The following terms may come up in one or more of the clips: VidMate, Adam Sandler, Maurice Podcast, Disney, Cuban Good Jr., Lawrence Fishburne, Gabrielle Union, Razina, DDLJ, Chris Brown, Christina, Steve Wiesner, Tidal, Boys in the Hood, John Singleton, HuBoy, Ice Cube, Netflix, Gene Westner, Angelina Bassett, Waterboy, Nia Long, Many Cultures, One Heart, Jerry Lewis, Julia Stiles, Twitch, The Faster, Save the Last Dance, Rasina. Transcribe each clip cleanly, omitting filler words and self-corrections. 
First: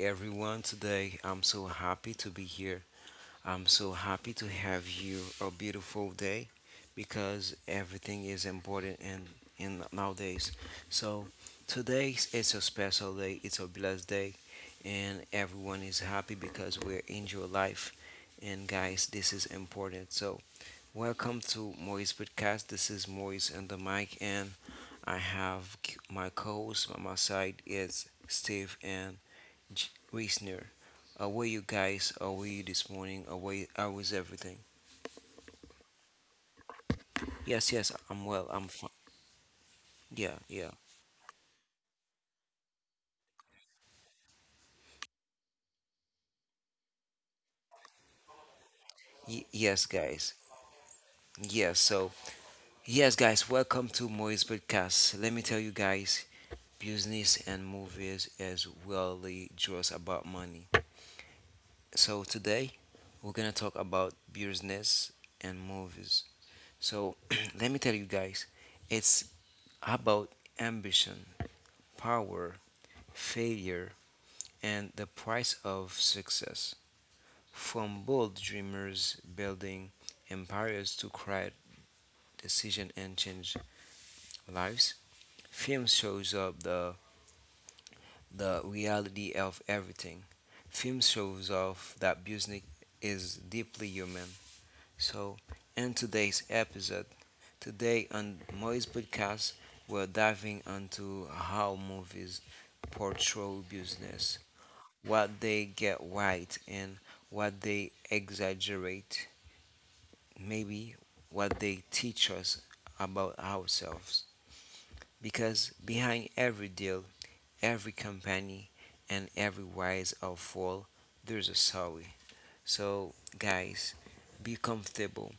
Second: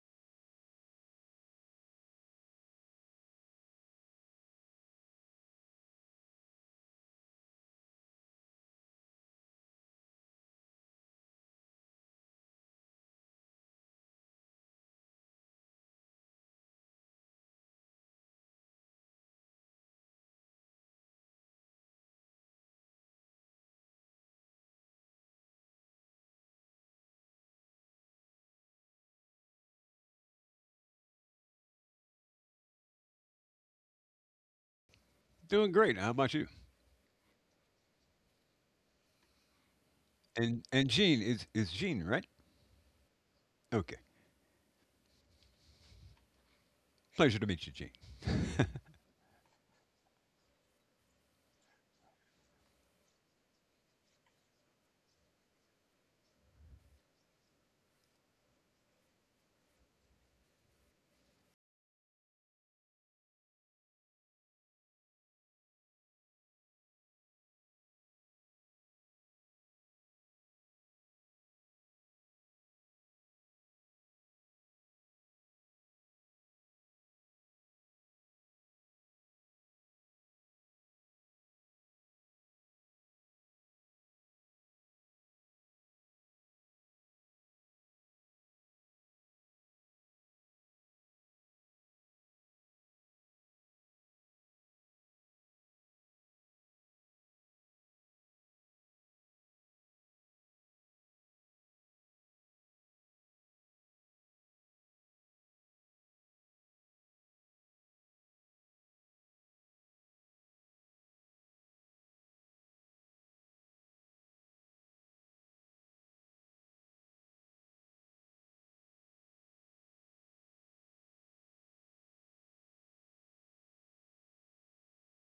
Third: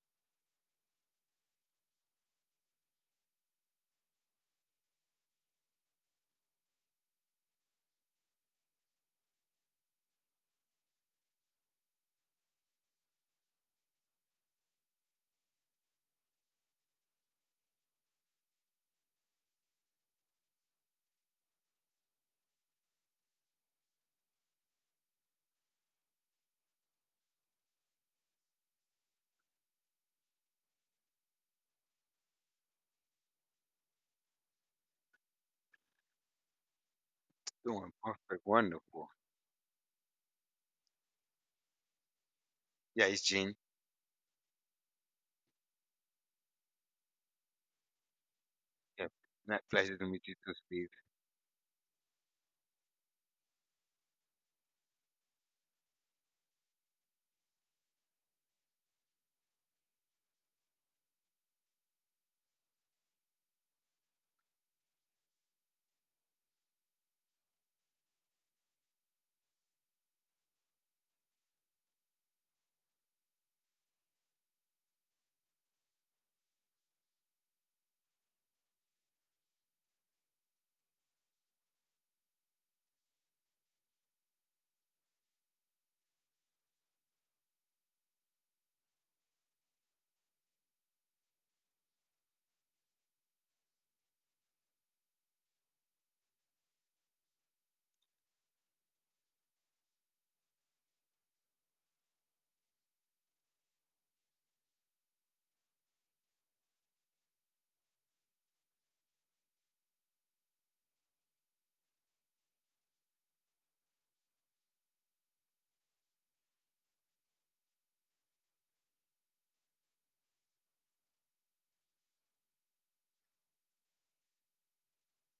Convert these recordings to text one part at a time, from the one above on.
everyone. Today, I'm so happy to be here. I'm so happy to have you a beautiful day because everything is important in nowadays. So, today it's a special day, it's a blessed day, and everyone is happy because we're in your life. And, guys, this is important. So, welcome to Maurice Podcast. This is Maurice on the mic, and I have my co-host on my side is Steve and J- Wiesner. How are you guys? How are you this morning? How is everything? Doing great. How about you? Yes, yes, Doing I'm perfect. well. I'm fine. Wonderful. Yeah, And yeah. and Gene is Gene, right? Yeah, it's Gene. Okay. Pleasure to meet you, Gene. Yeah, Not Yes, pleasure to meet guys. you too, Steve. Yes, so yes, guys. Welcome to Maurice Podcast. Let me tell you guys, business and movies is really just about money. So today we're gonna talk about business and movies. So let me tell you guys, it's about ambition, power, failure, and the price of success. From bold dreamers building empires to quiet decision and change lives, film shows up the reality of everything. Film shows off that business is deeply human. So in today's episode today on Moy's podcast, we're diving into how movies portray business, what they get right, and what they exaggerate, maybe what they teach us about ourselves. Because behind every deal, every company, and every rise or fall, there's a story. So, guys, be comfortable.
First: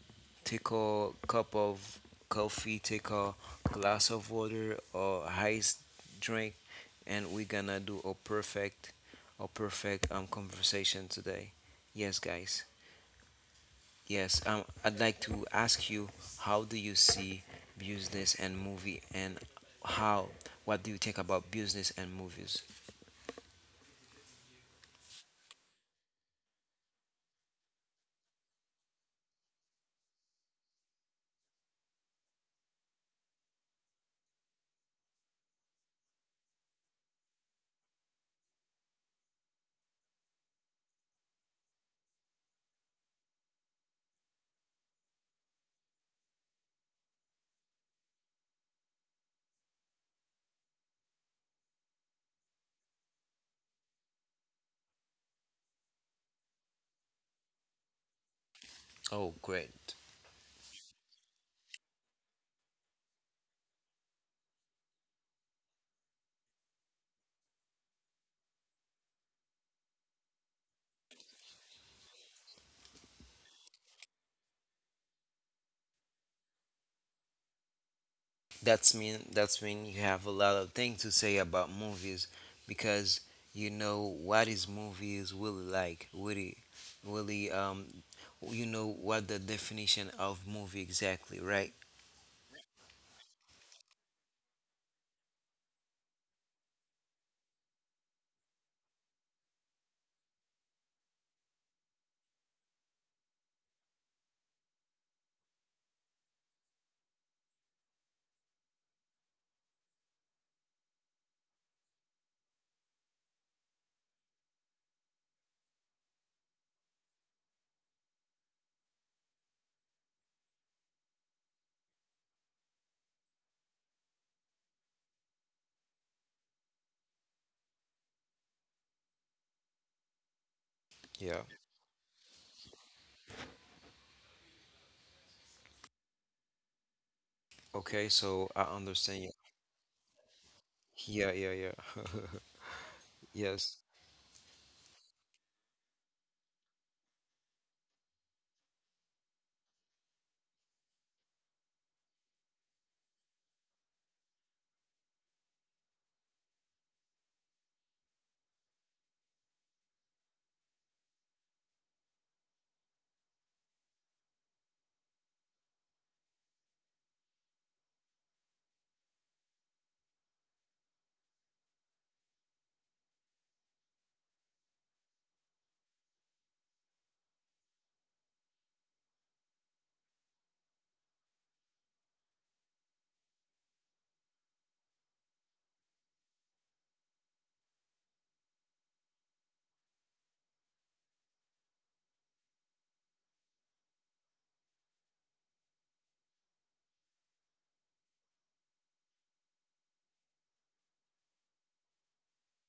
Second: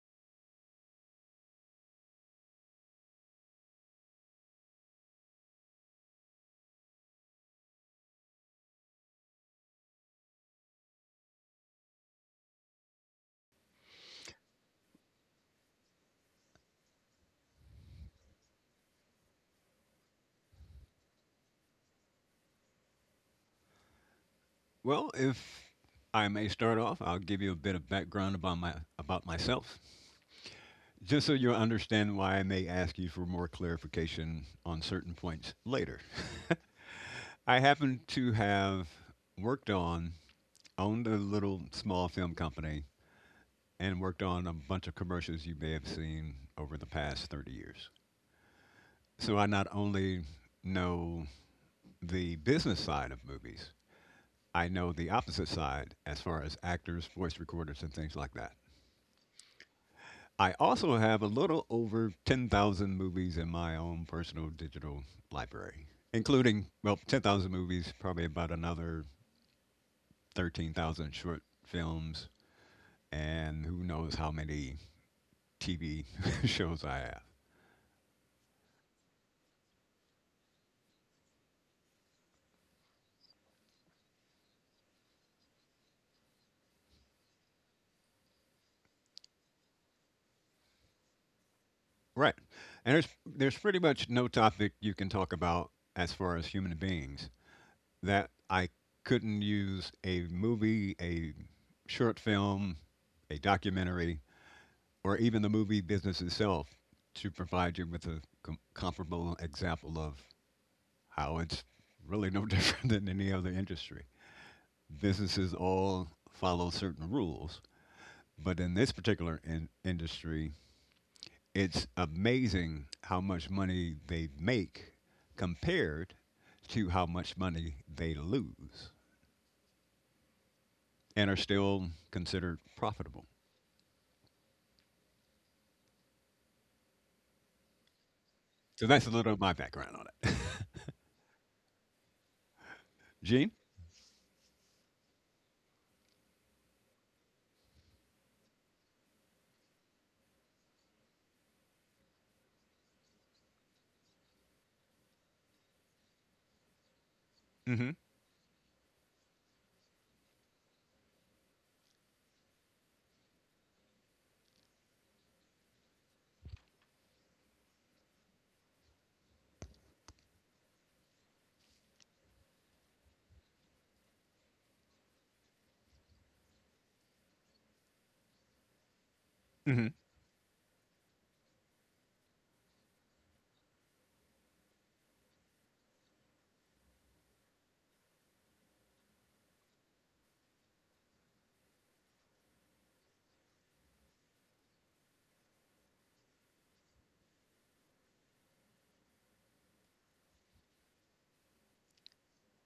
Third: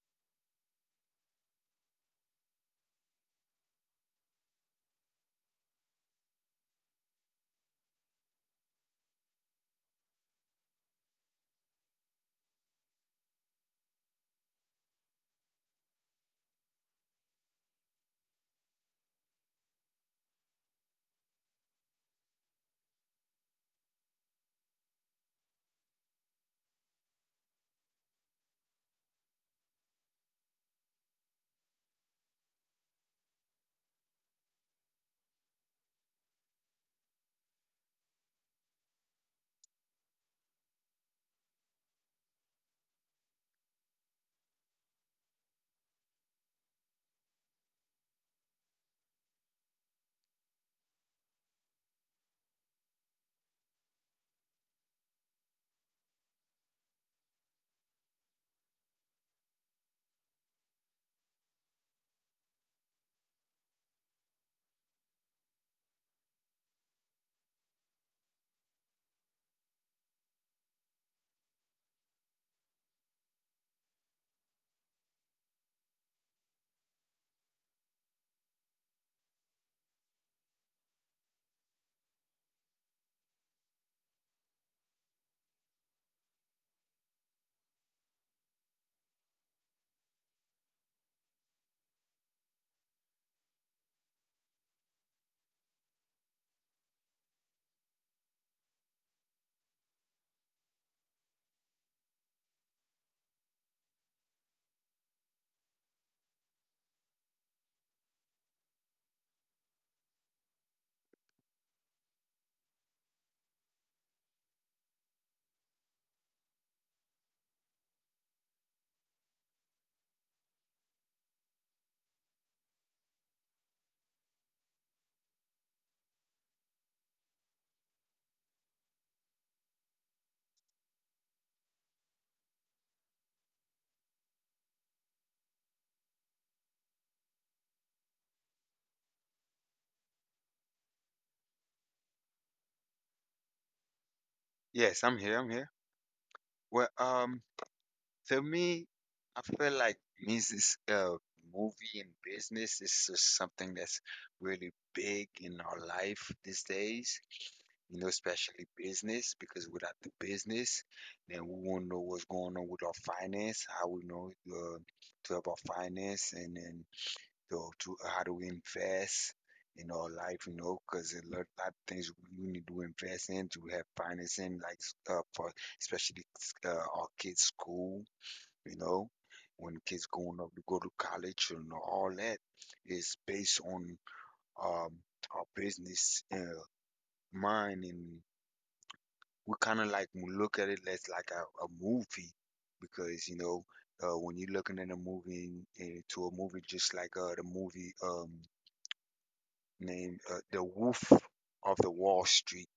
Take a cup of coffee, take a glass of water or ice drink, and we're gonna do a perfect conversation today. Yes, guys. Yes, I'd like to ask you, how do you see business and movie, and how, what do you think about business and movies? Well, if I may start off, I'll give you a bit of background about my about myself, just so you understand why I may ask you for more clarification on certain points later. I happen to have worked on owned a little small film company and worked on a bunch of commercials you may have seen over the past 30 years. So I not only know the business side of movies, I know the opposite side as far as actors, voice recorders, and things like that. Oh, great. I also have a little over 10,000 movies in my own personal digital library, including, well, 10,000 movies, probably about another 13,000 short films, and who knows how many TV shows I have. That's when you have a lot of things to say about movies because you know what is movies really like, really really you know what the definition of movie exactly, right? Right. And there's pretty much no topic you can talk about as far as human beings that I couldn't use a movie, a short film, a documentary, or even the movie business itself to provide you with a comparable example of how it's really no different than any other industry. Businesses all follow certain rules, but in this particular industry, it's amazing how much money they make compared to how much money they lose, and are Yeah. still considered profitable. Okay, so I So that's a understand you. little of my background on it. Yeah, yeah, yeah. Gene? Yes. Yes, I'm here. I'm here. Well, to me, I feel like music, uh, movie and business is just something that's really big in our life these days. Mm-hmm. You know, especially business, because without the business, then we won't know what's going on with our finance, how we know to have our finance, and then so to how to invest in our life, you know, because a lot of things we need to invest in to have financing, like for especially our kids' school, you know, when Mm-hmm. kids going up to go to college and all that is based on um, our business mind, and we kind of like we look at it as like a movie because you know when you're looking at a movie and to a movie just like the movie named The Wolf of the Wall Street,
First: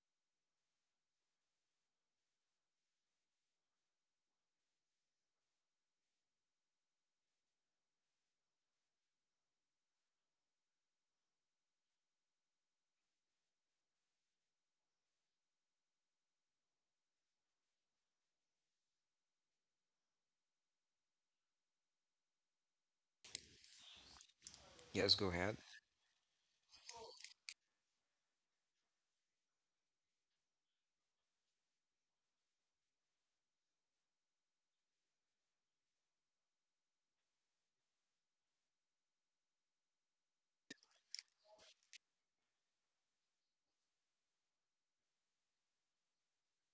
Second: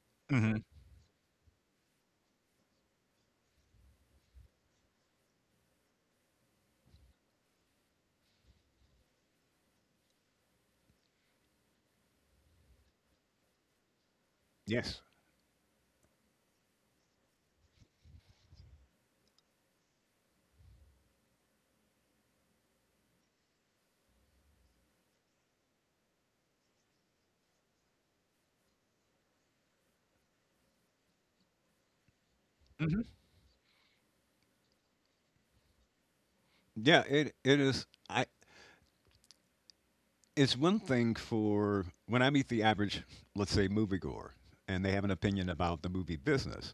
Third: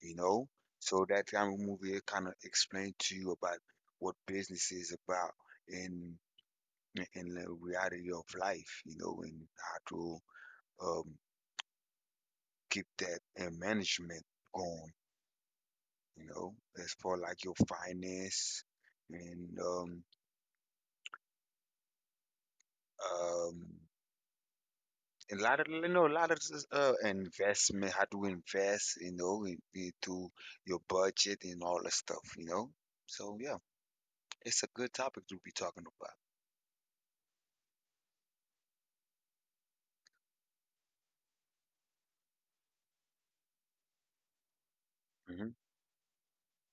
you know? Mm-hmm. So that kind of movie kind of explained to you about what business is about in in the reality of life, you know, and how to um, keep that management going, Yes. you know, as far like your finance and um, Yes, go a ahead. lot of you know a lot of investment how to invest you know into your budget and all that stuff you know, Hmm. so yeah, it's a good topic to be talking about. Yeah, it is. I It's one thing for when I meet the average, let's say, moviegoer, and they have an opinion Hmm. about the movie business.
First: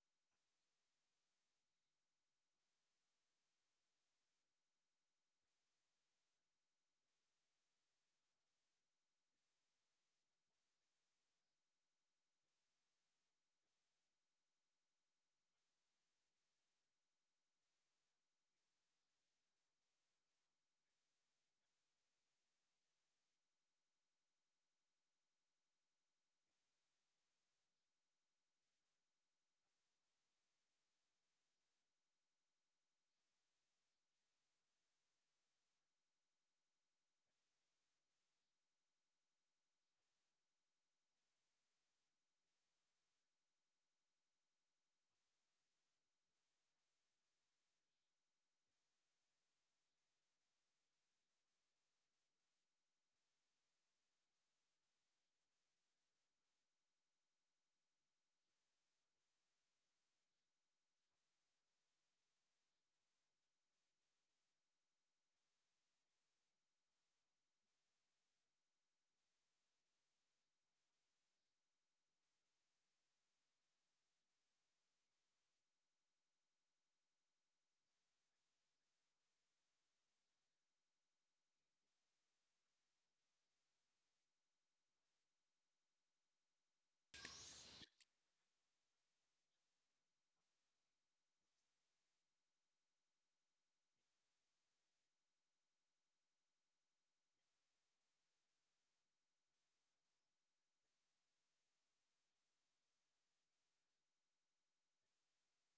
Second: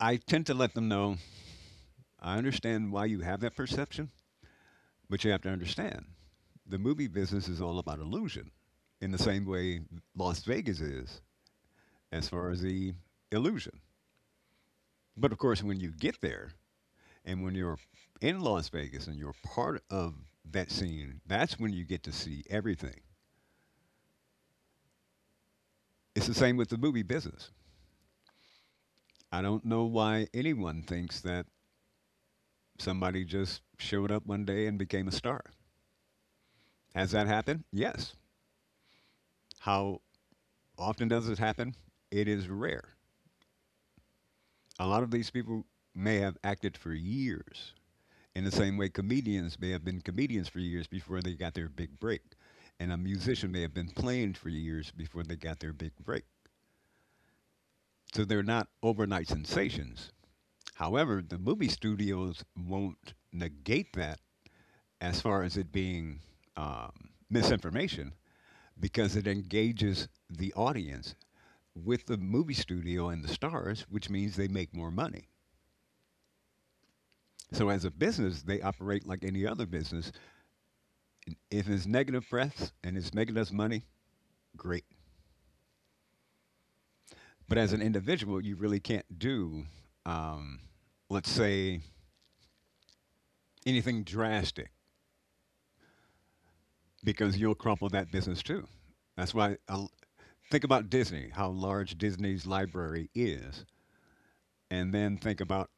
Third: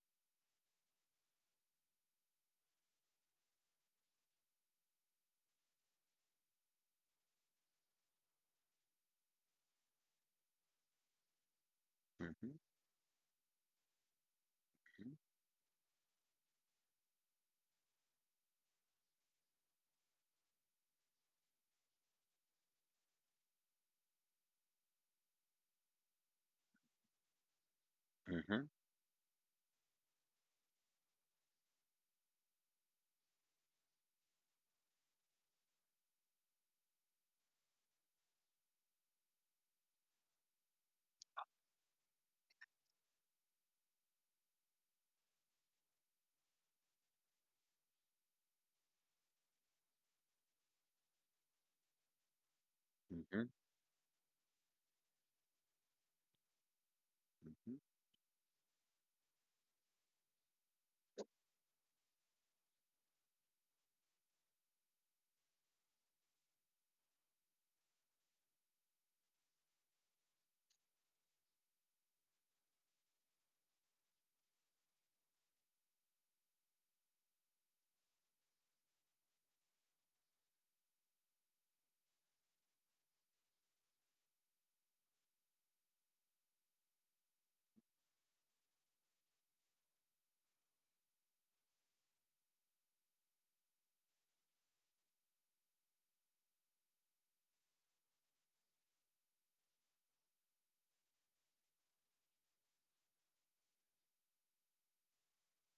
I tend to let them know I understand why you have that perception, but you have to understand the movie business is all about illusion, in the same way Las Vegas is, as far Hmm. as the illusion. Hmm. But of course, when you get there, And when you're in Las Vegas and you're part of that scene, that's when you get to see everything. It's the same with the movie business. Hmm. I don't know why anyone thinks that somebody just showed up one day and became a star. Has that happened? Yes. How often does it happen? It is rare. A lot of these people may have acted for years, in the same way comedians may have been comedians for years before they got their big break. And a Hmm. musician may have been playing for years before they got their big break. Hmm. So they're not overnight sensations. However, the movie studios won't negate that as far as it being um, misinformation, because it engages the audience with the movie studio and the stars, which means they make more money. So, as a business, they operate like any other business. If it's negative press and it's making us money, great. But as an individual, you really can't do, um, let's say, anything drastic, because you'll crumple that business too. That's why I think about Disney, how large Disney's library is, and then think about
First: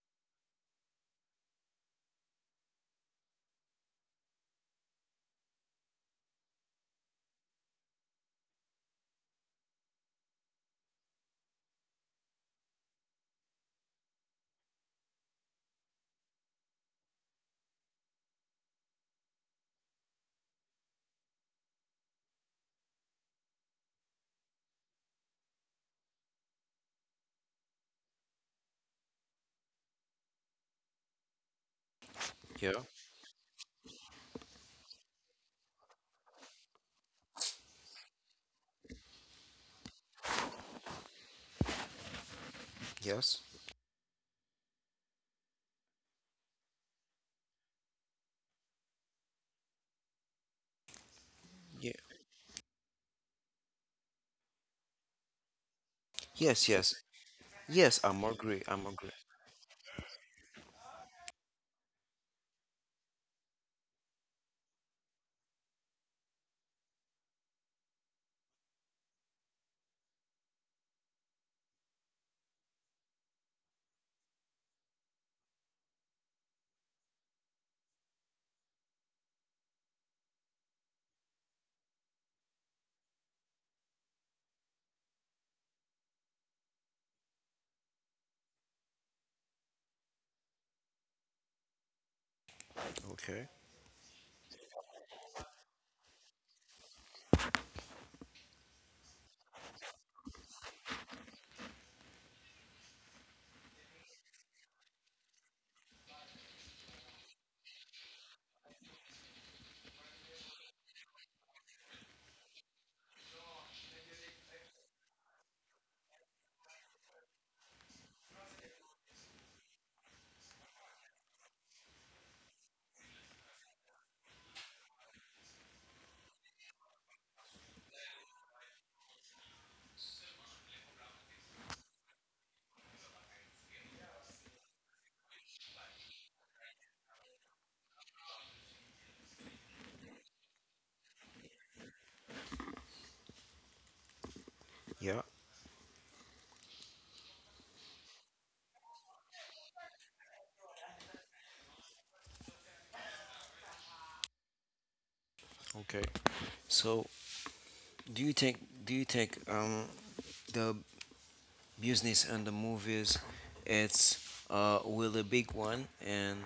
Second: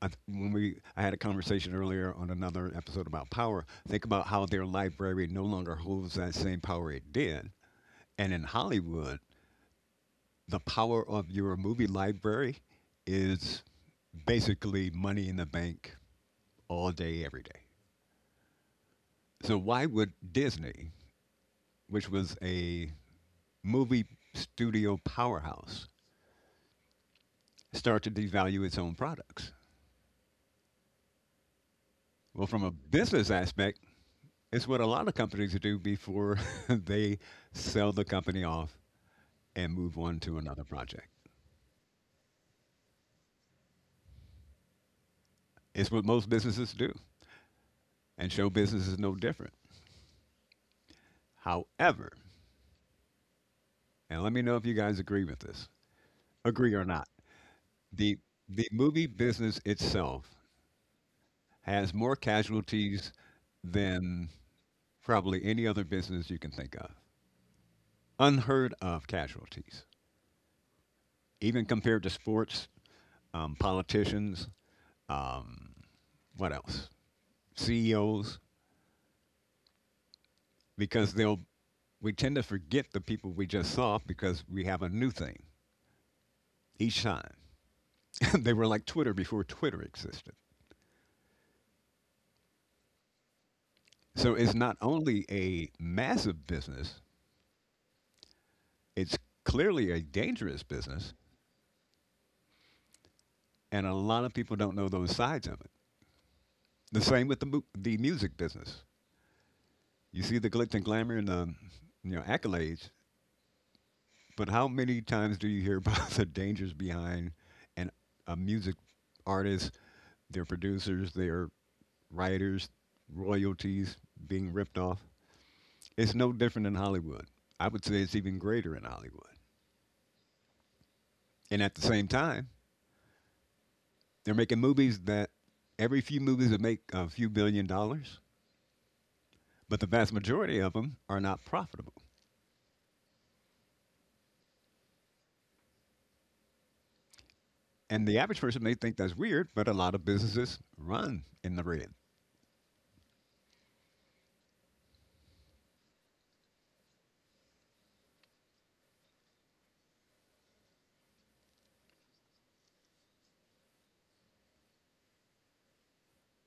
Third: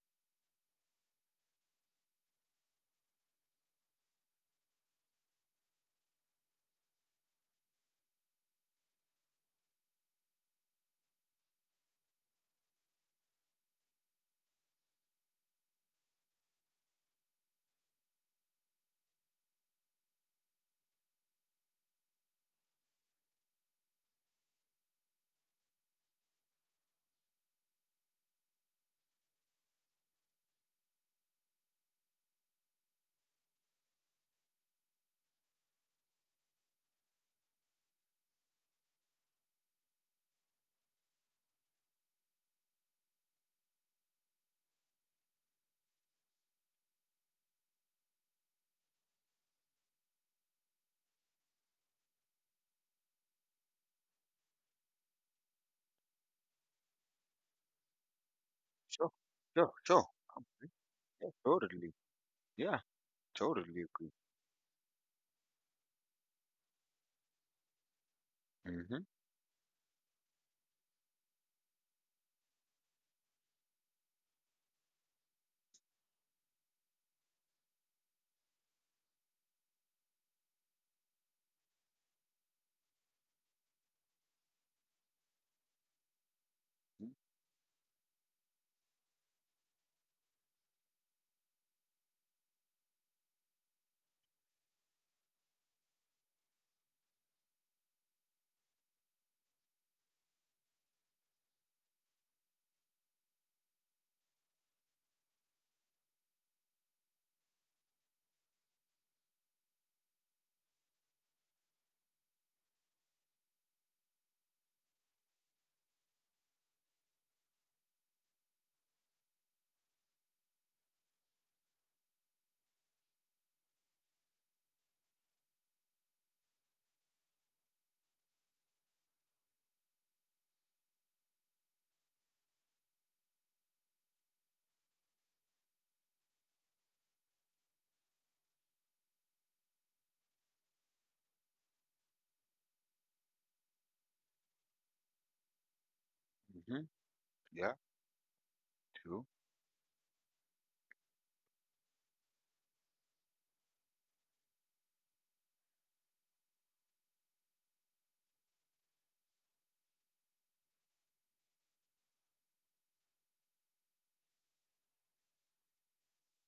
I th- when we I had a conversation earlier on another episode about power. Think about how their library no longer holds that same power it did, and in Hollywood, the power of your movie library is basically money in the bank all day, every day. So why would Disney, which was a movie studio powerhouse, start to devalue its own products? Well, from a Yeah. business aspect, it's what a lot of companies do before they sell the company off and move on to another project. Yes. It's what most businesses do, and show business is no different. Yeah. However, and let me know if you guys agree with this, Yes, agree or yes. not, Yes, the I'm agree. the I'm movie Sure. agree. business Sure, sure. itself Um, yeah, totally. has more Yeah, casualties totally agree. than probably any other business you can think of. Unheard Hmm. of casualties, even compared to sports, politicians, um, what else? CEOs, because they'll we tend to forget the people we just saw because we have a new thing each time. They were like Twitter before Twitter existed. Okay. So it's not only a massive business, it's clearly a dangerous business, and a lot of people don't know those sides of it. The same with the the music business. You see the glitz and glamour and the, you know, accolades, but how many times do you hear about the dangers behind an, a music artist, their producers, their writers, royalties being ripped off? It's no different in Hollywood. I would say it's even greater in Hollywood. And at the same time, they're making movies that, every few movies that make a few billion dollars, but the vast majority of them are not profitable. Yeah. Hmm. Yeah. And the average person may think that's True. weird, but a lot of businesses run in the red. Okay. So, do you think do you think the business and the movies. It's will a big one, and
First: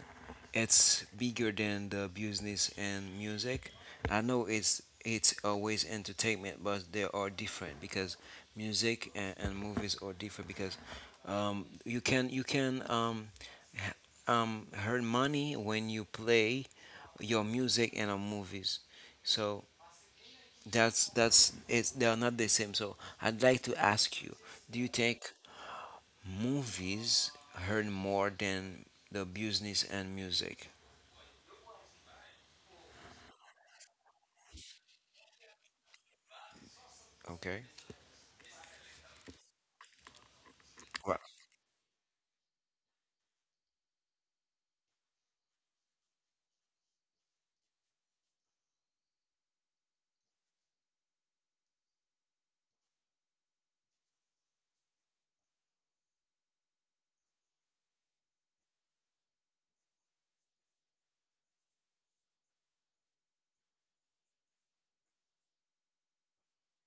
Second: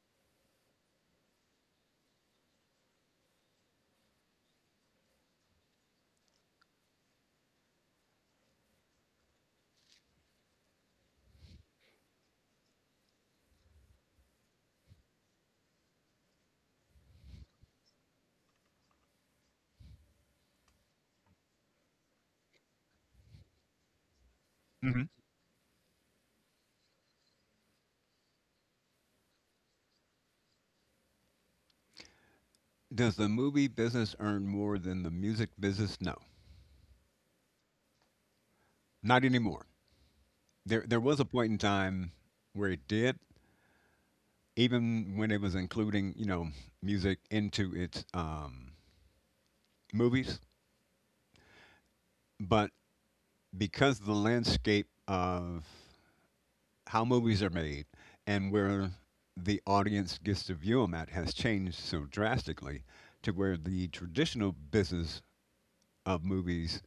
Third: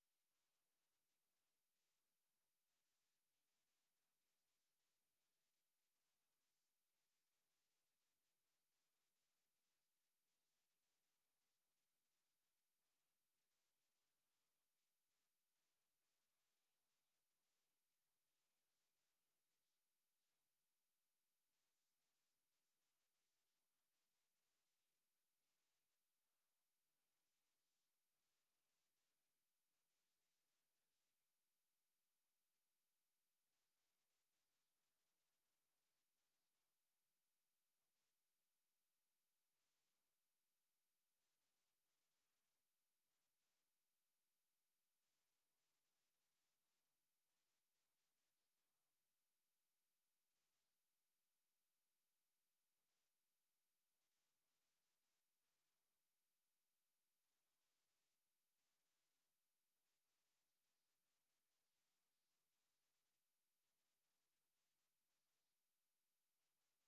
it's bigger than the business and music. I know it's always entertainment, but they are different because music and movies are different because you can h- earn money when you play your music and our movies. So that's it's they are not the same. So I'd like to ask you, do you think movies earn more than the business and music. Does the movie business earn more than the music business? No, Okay. not anymore. There was Well, a point in time where it did, even when it was including, you know, music into its movies. But because of the landscape of how movies are made and where the audience gets to view them at has changed so drastically, to where the traditional business of movies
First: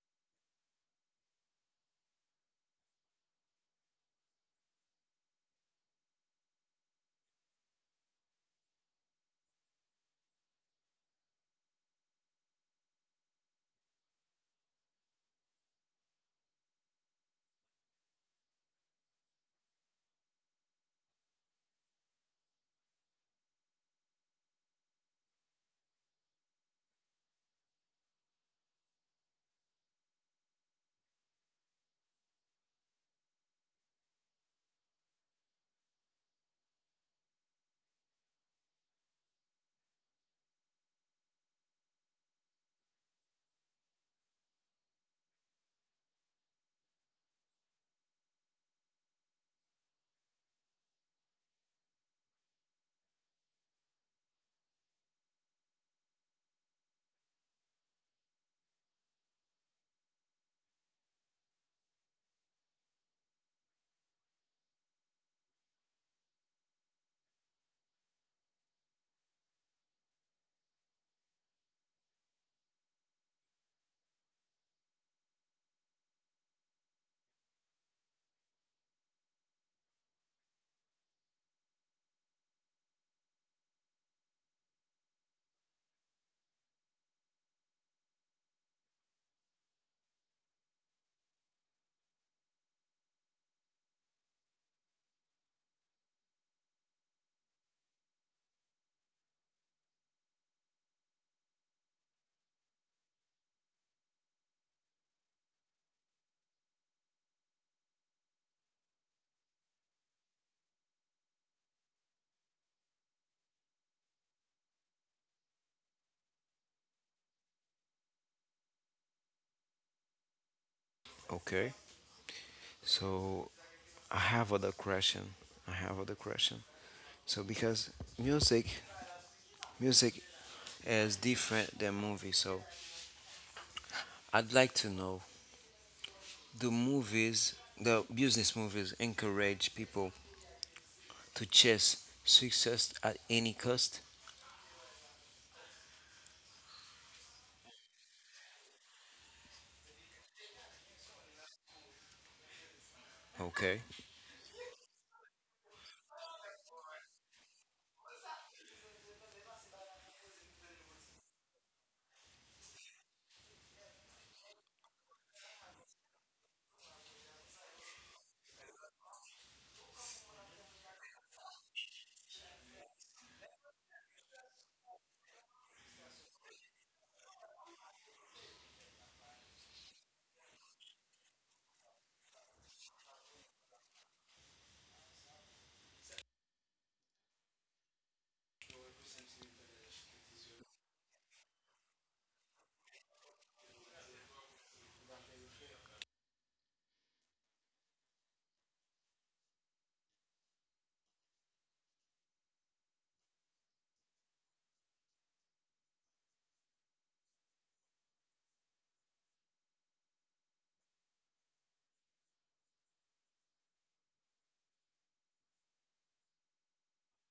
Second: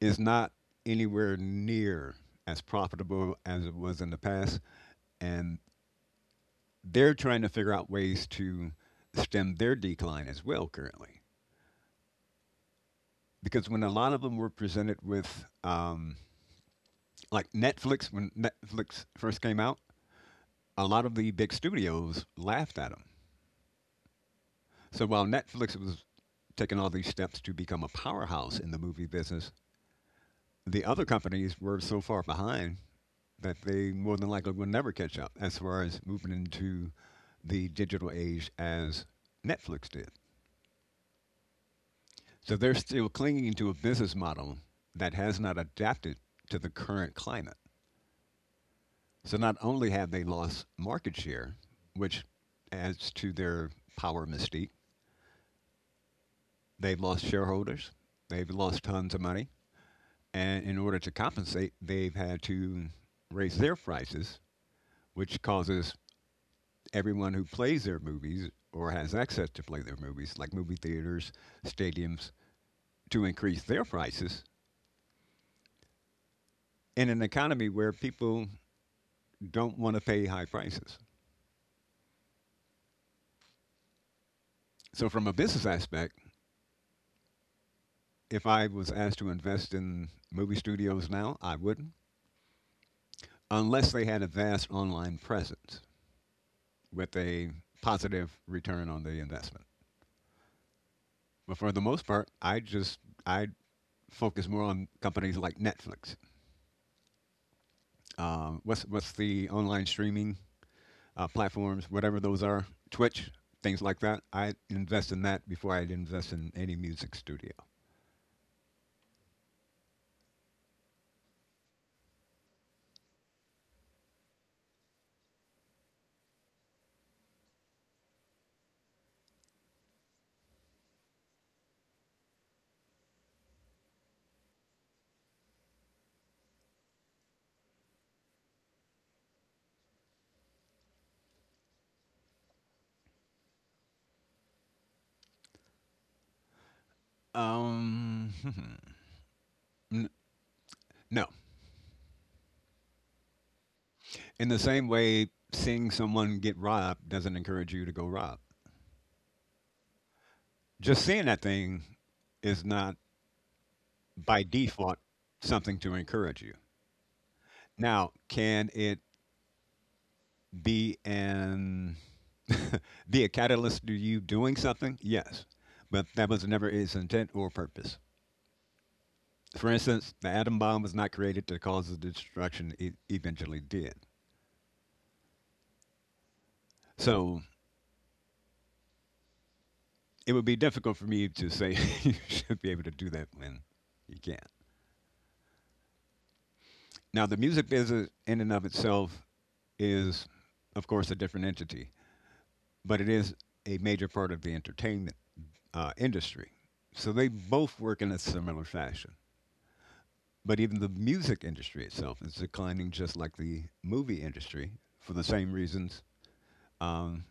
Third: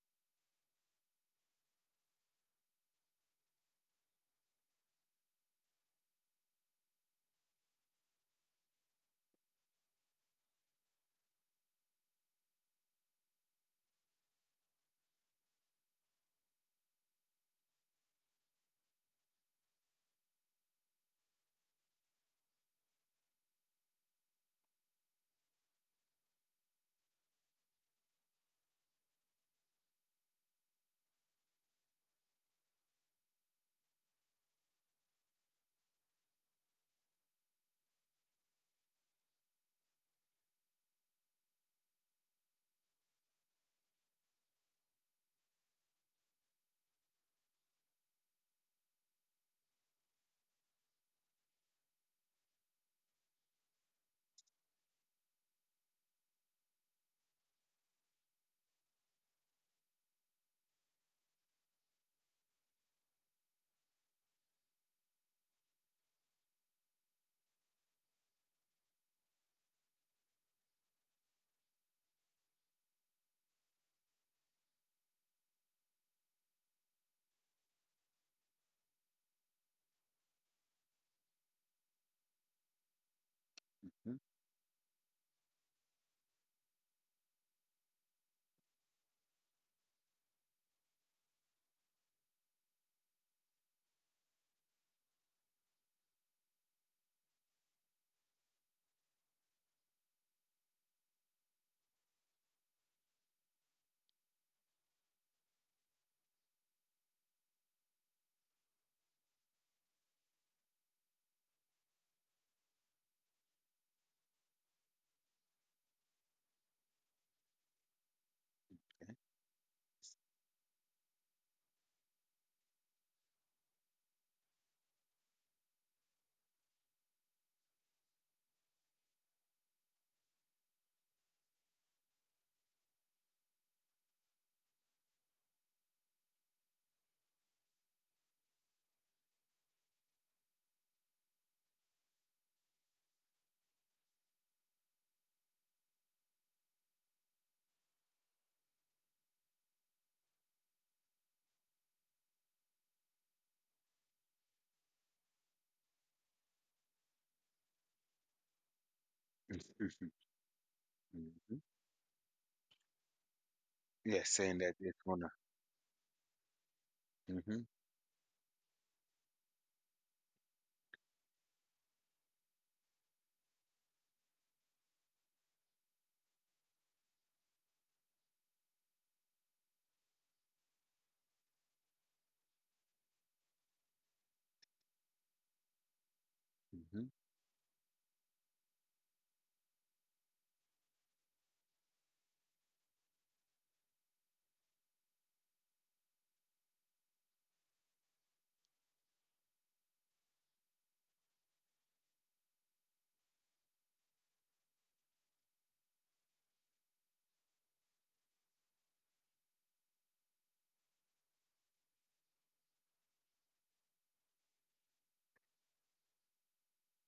is not anywhere near as profitable as it was in the past, and they're trying to figure out ways to stem their decline as well currently. Because when a lot of them were presented with, like Netflix, when Netflix first came out, a lot of the big studios laughed at them. So while Netflix was taking all these steps to become a powerhouse in the movie business, the other companies were so far behind that they more than likely will never catch up as far as moving into the digital age as Netflix did. So they're still clinging to a business model that has not adapted to the current climate. So not only have they lost market share, which adds to their power mystique, they've lost shareholders, they've lost tons of money, and in order to compensate, they've had to raise their prices, which causes everyone who plays their movies or has access to play their movies, like movie theaters, stadiums, to increase their prices in an economy where people don't want to pay high prices. Hmm. So, from a business aspect, if I was asked to invest in movie studios now, I wouldn't, unless they had a vast online presence with a positive return on the investment. But for the most part, I focus more on companies like Netflix. What's the online streaming platforms, whatever those are, Twitch, things like that. I invest in that before I invest in any music studio. okay. So I have other question. I have other question. So because music, music is different than movie. So I'd like to know do movies, the business movies, encourage people to chase success at any cost? Um, no. Okay. In the same way, seeing someone get robbed doesn't encourage you to go rob. Mhm. Just seeing that Mhm. thing is not Yeah, by saying that it's default gonna. something to encourage you. Hmm. Hmm. Now, can it be an be a catalyst to you doing something? Yes, but that was never its intent or purpose. For instance, the atom bomb was not created to cause the destruction it eventually did. 'cause So it would be difficult for me to say you should be able to do that when you can't. Now, the music business in and of itself is, of course, a different entity, but it is a major part of the entertainment industry. So they both work in a similar fashion. But even the music industry itself is declining, just like the movie industry, for the same reasons. um,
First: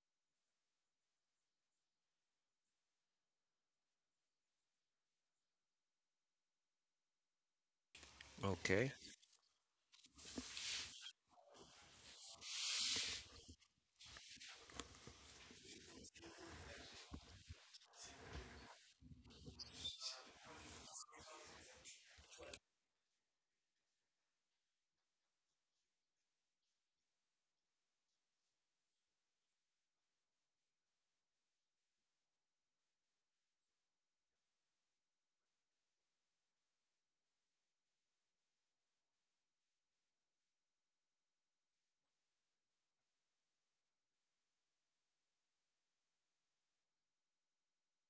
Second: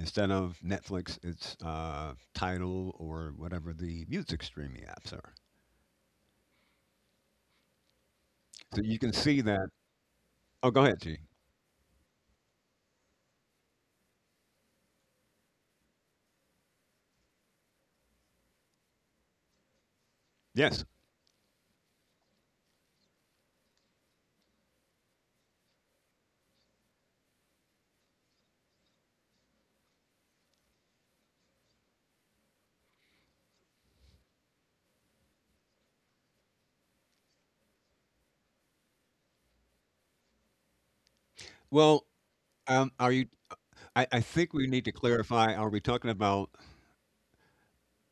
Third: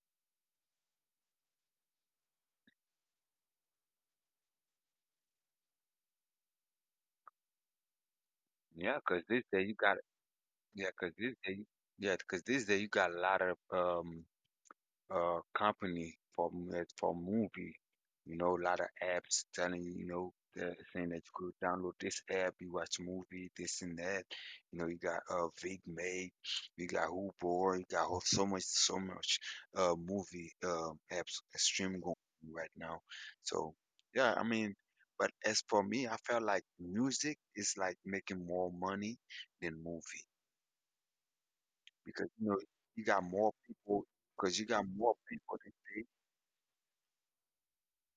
Instead of Netflix, it's Tidal, or whatever the music streaming apps are. So Okay. you can Because see this day that. you got. Oh, go Yeah, ahead, G. because this day, yeah, 'cause this day you got a lot of company for movie. You know, a lot of apps telling you, you know, they Yes. saying that you could download this app, you watch movie, this and that. You know, you got VidMate, you got HuBoy, you got so much, so much movie apps streaming going on right now. So yeah, I mean, but as for me, I felt like music is like making more money than movie Well, because, you know, you are got you? more people, I think because you we got need to more clarify. people Are we today. talking about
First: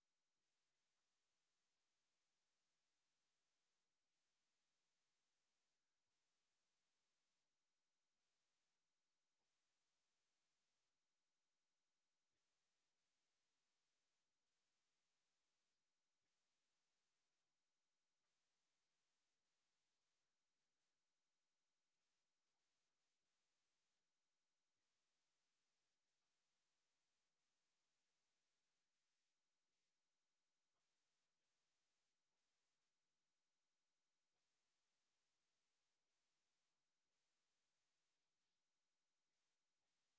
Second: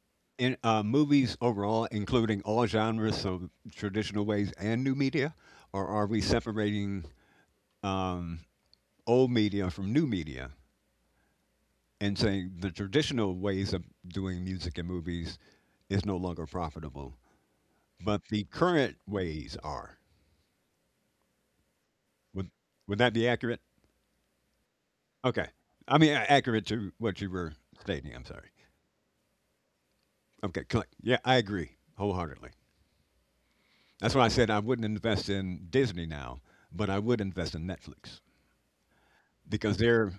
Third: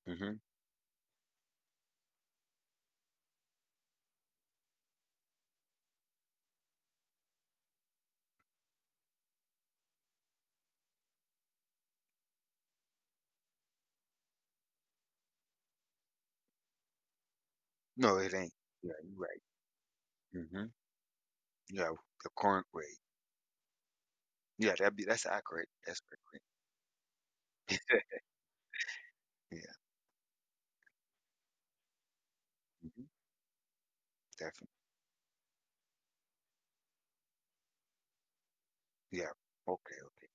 Mhm. Movies overall, including all genres, so traditional ways and new media, or are we separating um, old media from new media, and saying the traditional ways of doing music and movies is no longer profitable, No, it but ain't. the Yeah, current you're right. ways are? Mhm. Yeah, the Would current rate. would that be accurate? Yeah, that's Okay. accurate. That's I mean, accurate. Accurate to what you were stating. I'm sorry. Yeah. Okay. Click. Yeah, I agree wholeheartedly. Mhm. That's why I said Definitely. I wouldn't invest in Disney now, but I would invest in Netflix, Yeah. because Okay, okay. they're,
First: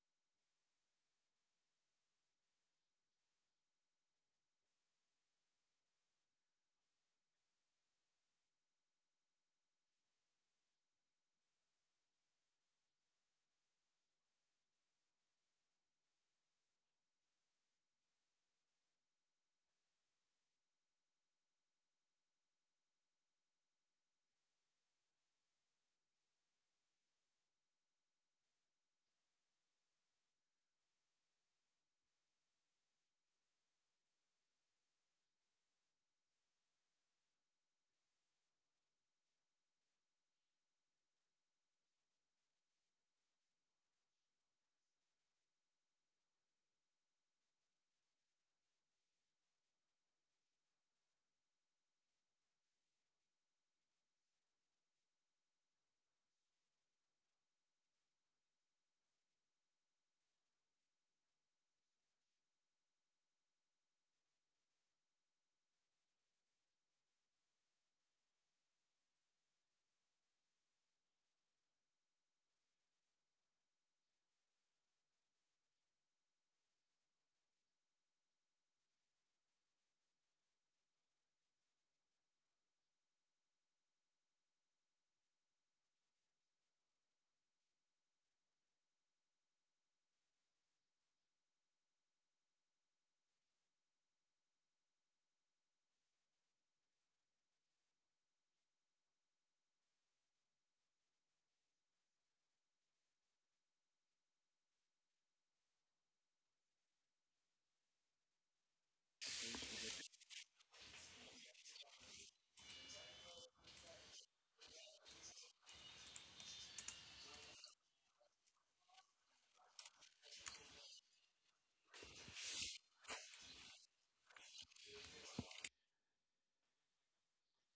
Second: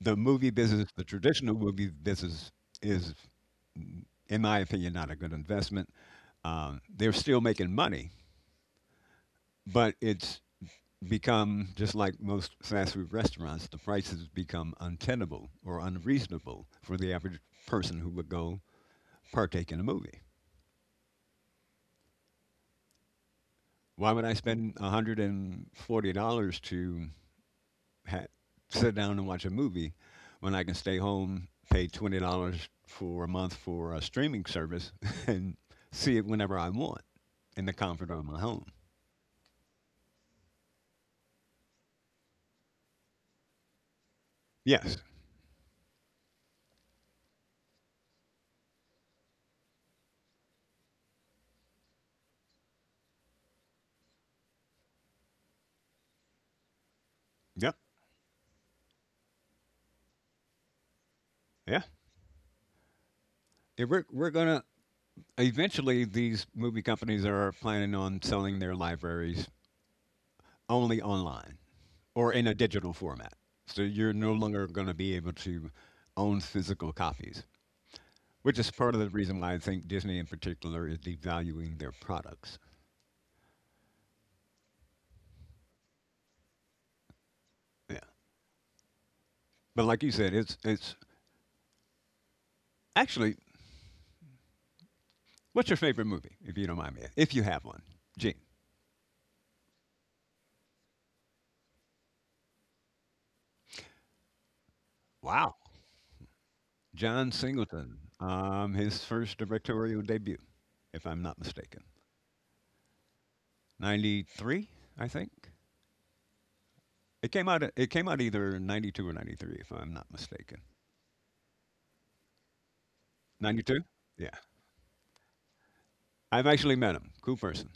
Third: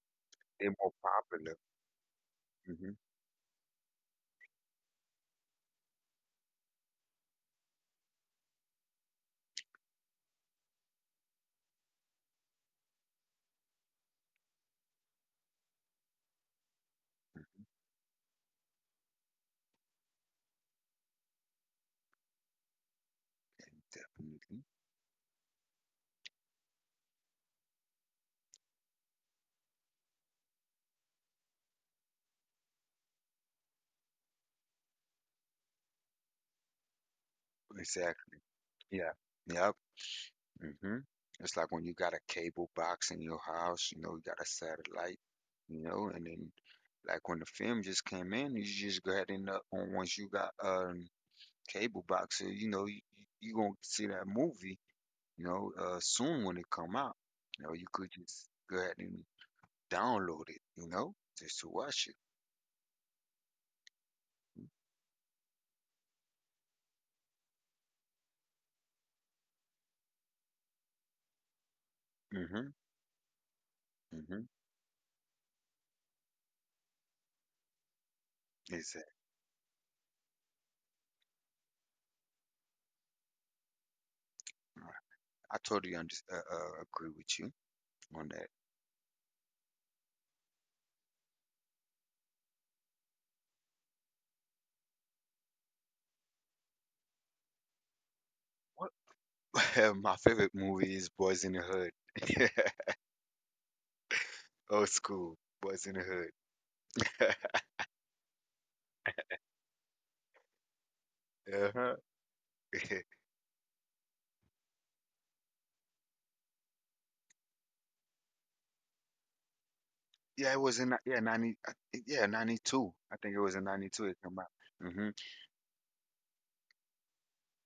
the movie They're business, more the traditional popular. movie business Mhm. is, in my opinion, not a good investment. They're still making money, but it's become just like most fast food restaurants, the prices become untenable or unreasonable for the average person who would go partake in a movie. Why would I Mhm. spend $140 to ha- sit down and watch a movie when I can stay home, pay $20 for a month for a streaming service, and see it whenever I want in the comfort of Exactly. my home? Yeah. Yep. Mhm. It's like when you got a cable box in your house, you know, you got a Yes. satellite, you know, and then like when the film just came in, you just go ahead and on once you got cable box. So, you know, you gonna see that movie, you know, soon when it come out. You know, Yep. you could just go ahead and download it, you know, just to Yeah. watch it. If we're we're gonna Eventually these movie companies are planning on selling their libraries only online or in a Mm-hmm. digital format. So you're no Mm-hmm. longer going to be able to own physical copies, which is part of the Exactly. reason why I think Disney in particular is devaluing their products. I totally agree with you Yeah. on that. But like you said, it's actually, what's your favorite movie, if you don't mind me, if you have one? Gene. What? My favorite movie is Boys in the Hood. Old school Wow. Boys in the Hood. John Singleton. His first directorial debut, if I'm not mistaken. Uh-huh. '93, I think. It came out either '92 or '93, if I'm not mistaken. Yeah, it was in 90 I thi- yeah 92. I think it Ninety was in two? 92. It Yeah. came out. Hmm. I've actually met him. Cool person.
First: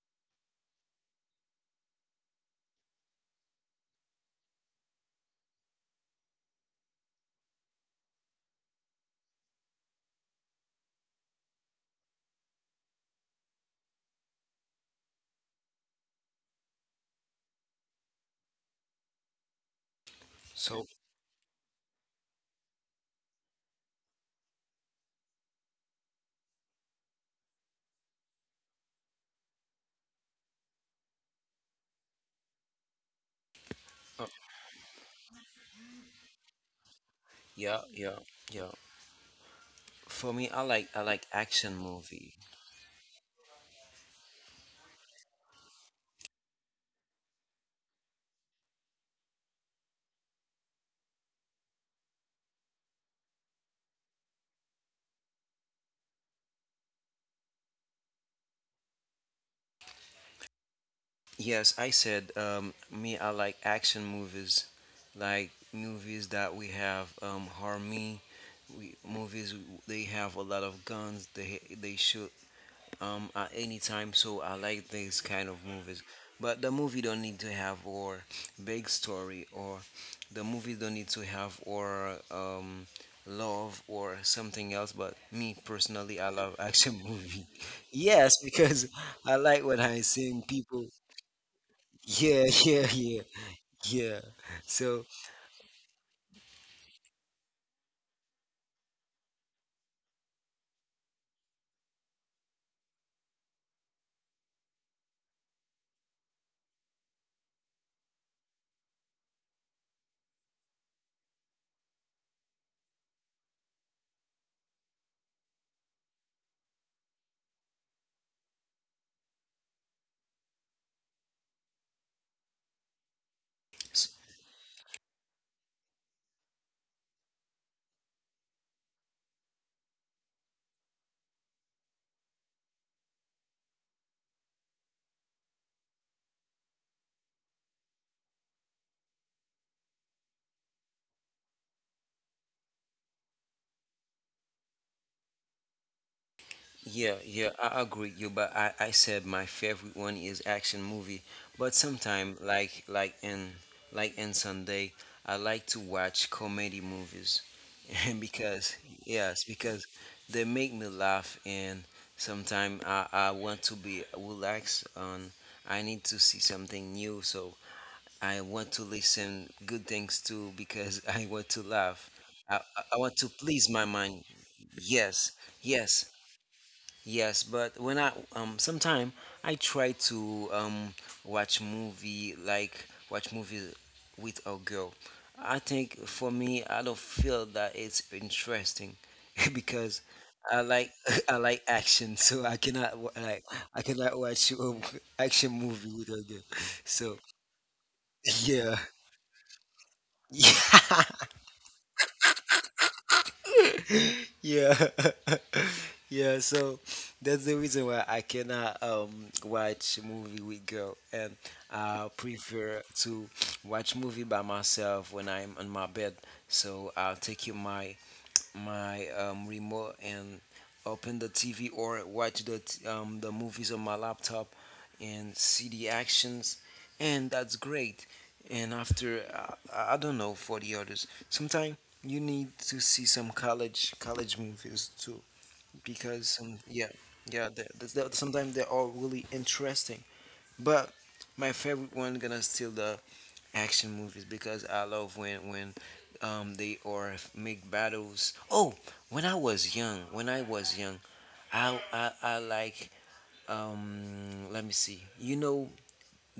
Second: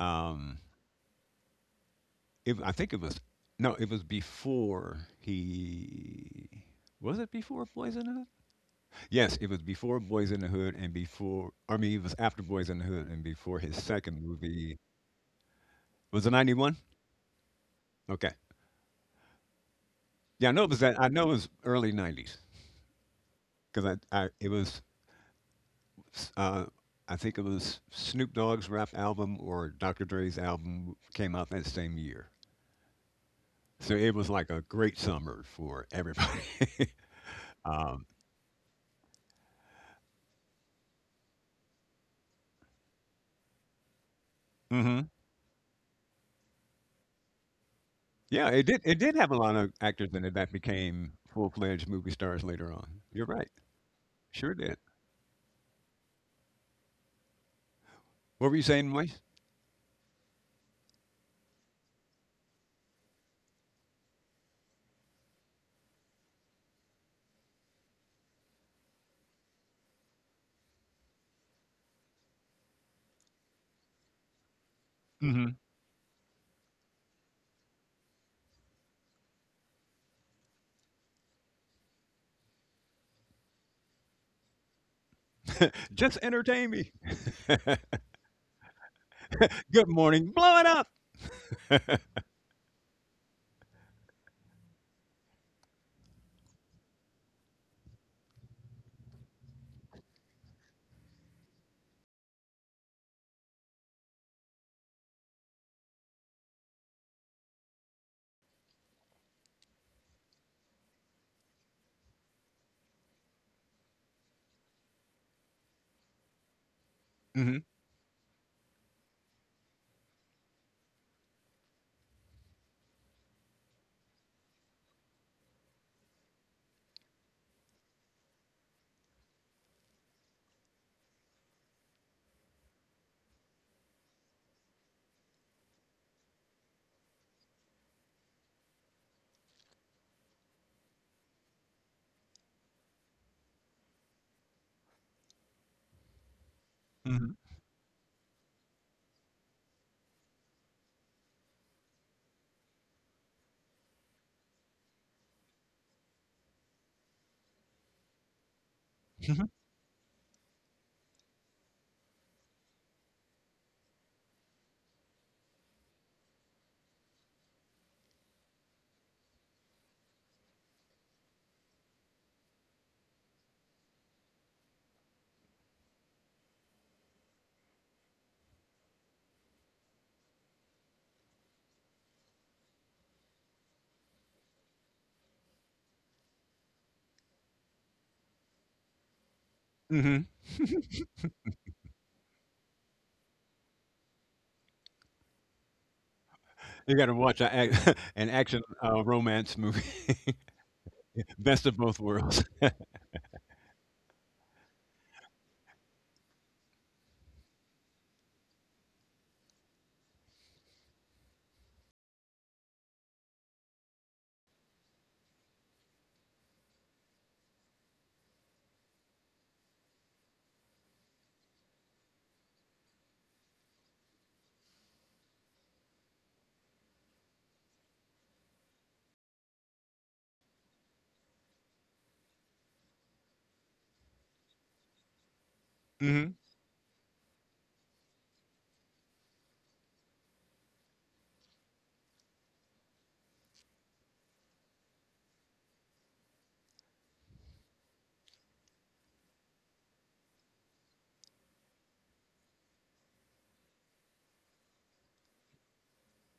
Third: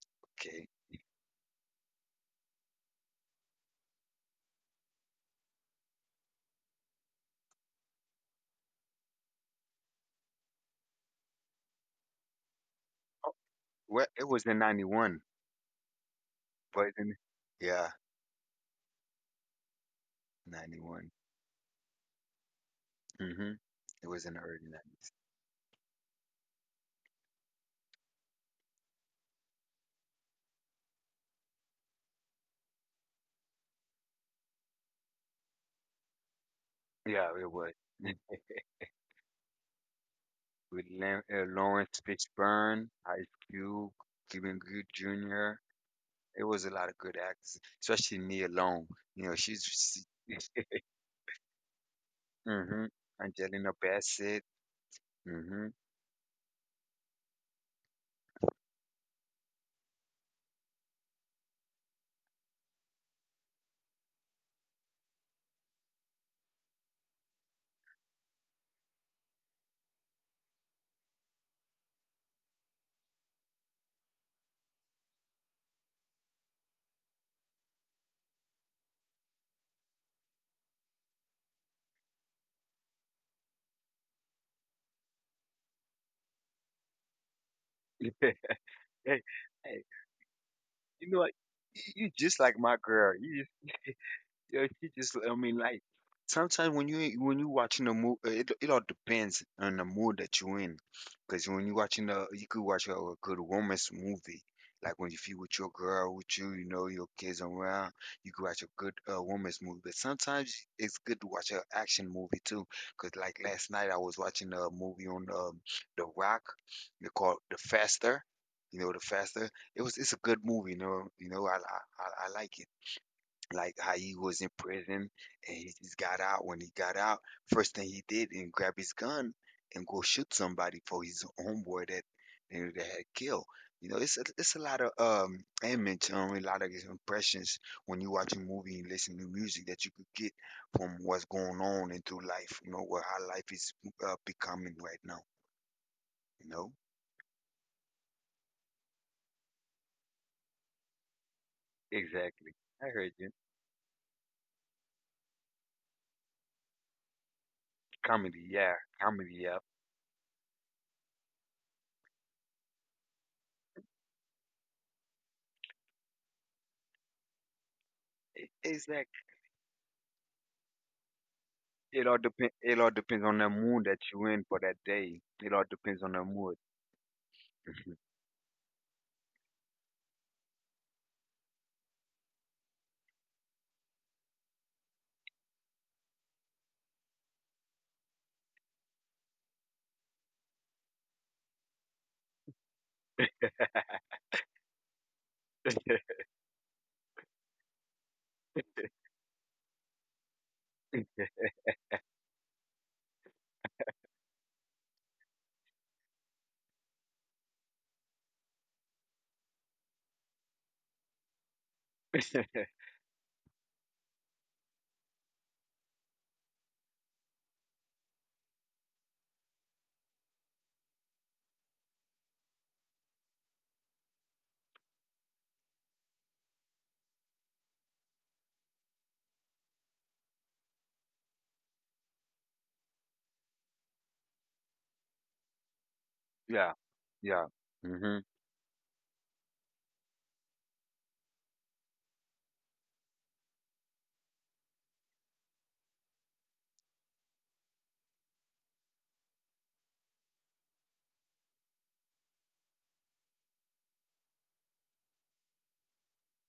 Um, Okay. It, I think it was, no, it was before he, was it before Boys in the Hood? Yes, it was before Boys in the Hood and before, I mean it was after Boys in the Hood and Oh, before his well, second it was in movie. 91. Was it '91? But in, yeah, Okay, yeah, I know it was So that. I 91. know it was early '90s Hmm. because It I, was I in the it early was 90s. uh, I think it was Snoop Dogg's rap album or Dr. Dre's album came out that same year, so it uh, was like a great summer for everybody. Yeah, it was. yeah, um, yeah, yeah. For me, I With like I like action Lawrence movie. Fishburne, Ice Cube, Cuban Good mhm. Jr. It was a lot of good actors, especially Nia Yeah, it did Long. You have know, a lot she's of she, actors in it that became full-fledged movie stars later hmm on. You're right. Angelina Bassett. Sure did. Hmm. What were you saying, Moise? Yes, I said me, I like action movies, like movies that we have harmony. We movies they have a lot of guns. They shoot at any time, so I like these kind of Hmm. movies, but the movie don't need to have or big story, or the movie don't need to have or love or something else, but me Just personally, I love entertain me. action movie. Yes, Hey, because hey, I like when Good I morning. seeing Blow it up. people. you know what? You just Yeah. like my Yeah, girl. yeah, You. yeah. Yeah, she So just, I mean, like sometimes when you watching a movie, it all depends on the mood that you're in. Because when you watching you could watch a good romance movie. Like when you feel with your girl, with you, you know, your kids around, you could watch a good romance movie. But sometimes it's good to watch an action movie too. Because like last night I was watching a movie on The Rock. They called The Hmm. Faster. You know, The Faster. It's a good movie. You know, I like it, like how he was in prison and he just got out. When he got out, first thing he did and grab his gun and go shoot somebody for his homeboy that you know, that had killed. You know, it's a lot of image, a lot of impressions when you watch a movie and listen to music that you could get from what's going on into life. You know, where how life is becoming right now. You know, yeah, Hmm. yeah, I agree with you, but I said my favorite one is action movie. But sometime exactly. I heard you. In Sunday, I like to watch comedy movies, and Comedy, yeah, because comedy, yes, Hmm. yeah. because they make me laugh, and sometime I want to be relaxed. On I need to see something new, so I want to Exactly. listen good things too because I want to It all laugh. depend. It all I depends want on to the please mood my that you mind. in for that day. Yes, It all depends on yes. the mood. Yes, but when I sometime I try to watch movie like watch movie with a girl. I think for me I don't feel that it's interesting because Hmm. I like I like action, so I cannot I cannot watch action movie with a girl. You got to So watch a, ac- an action yeah, romance movie. Best of both worlds. yeah. Yeah, so that's the reason why I cannot watch movie with girl, and I prefer to watch movie by myself when I'm on my bed. So I'll take you my remote and open the TV or watch the movies on my laptop and see the actions, and that's great. And after I don't know for the others, sometimes you need to see some college movies to because Hmm. Yeah, yeah, yeah. yeah, Hmm. Sometimes they're all really interesting. But my favorite one gonna still the action movies because I love when they are make battles. Oh, when I was young, I like let me see, you know,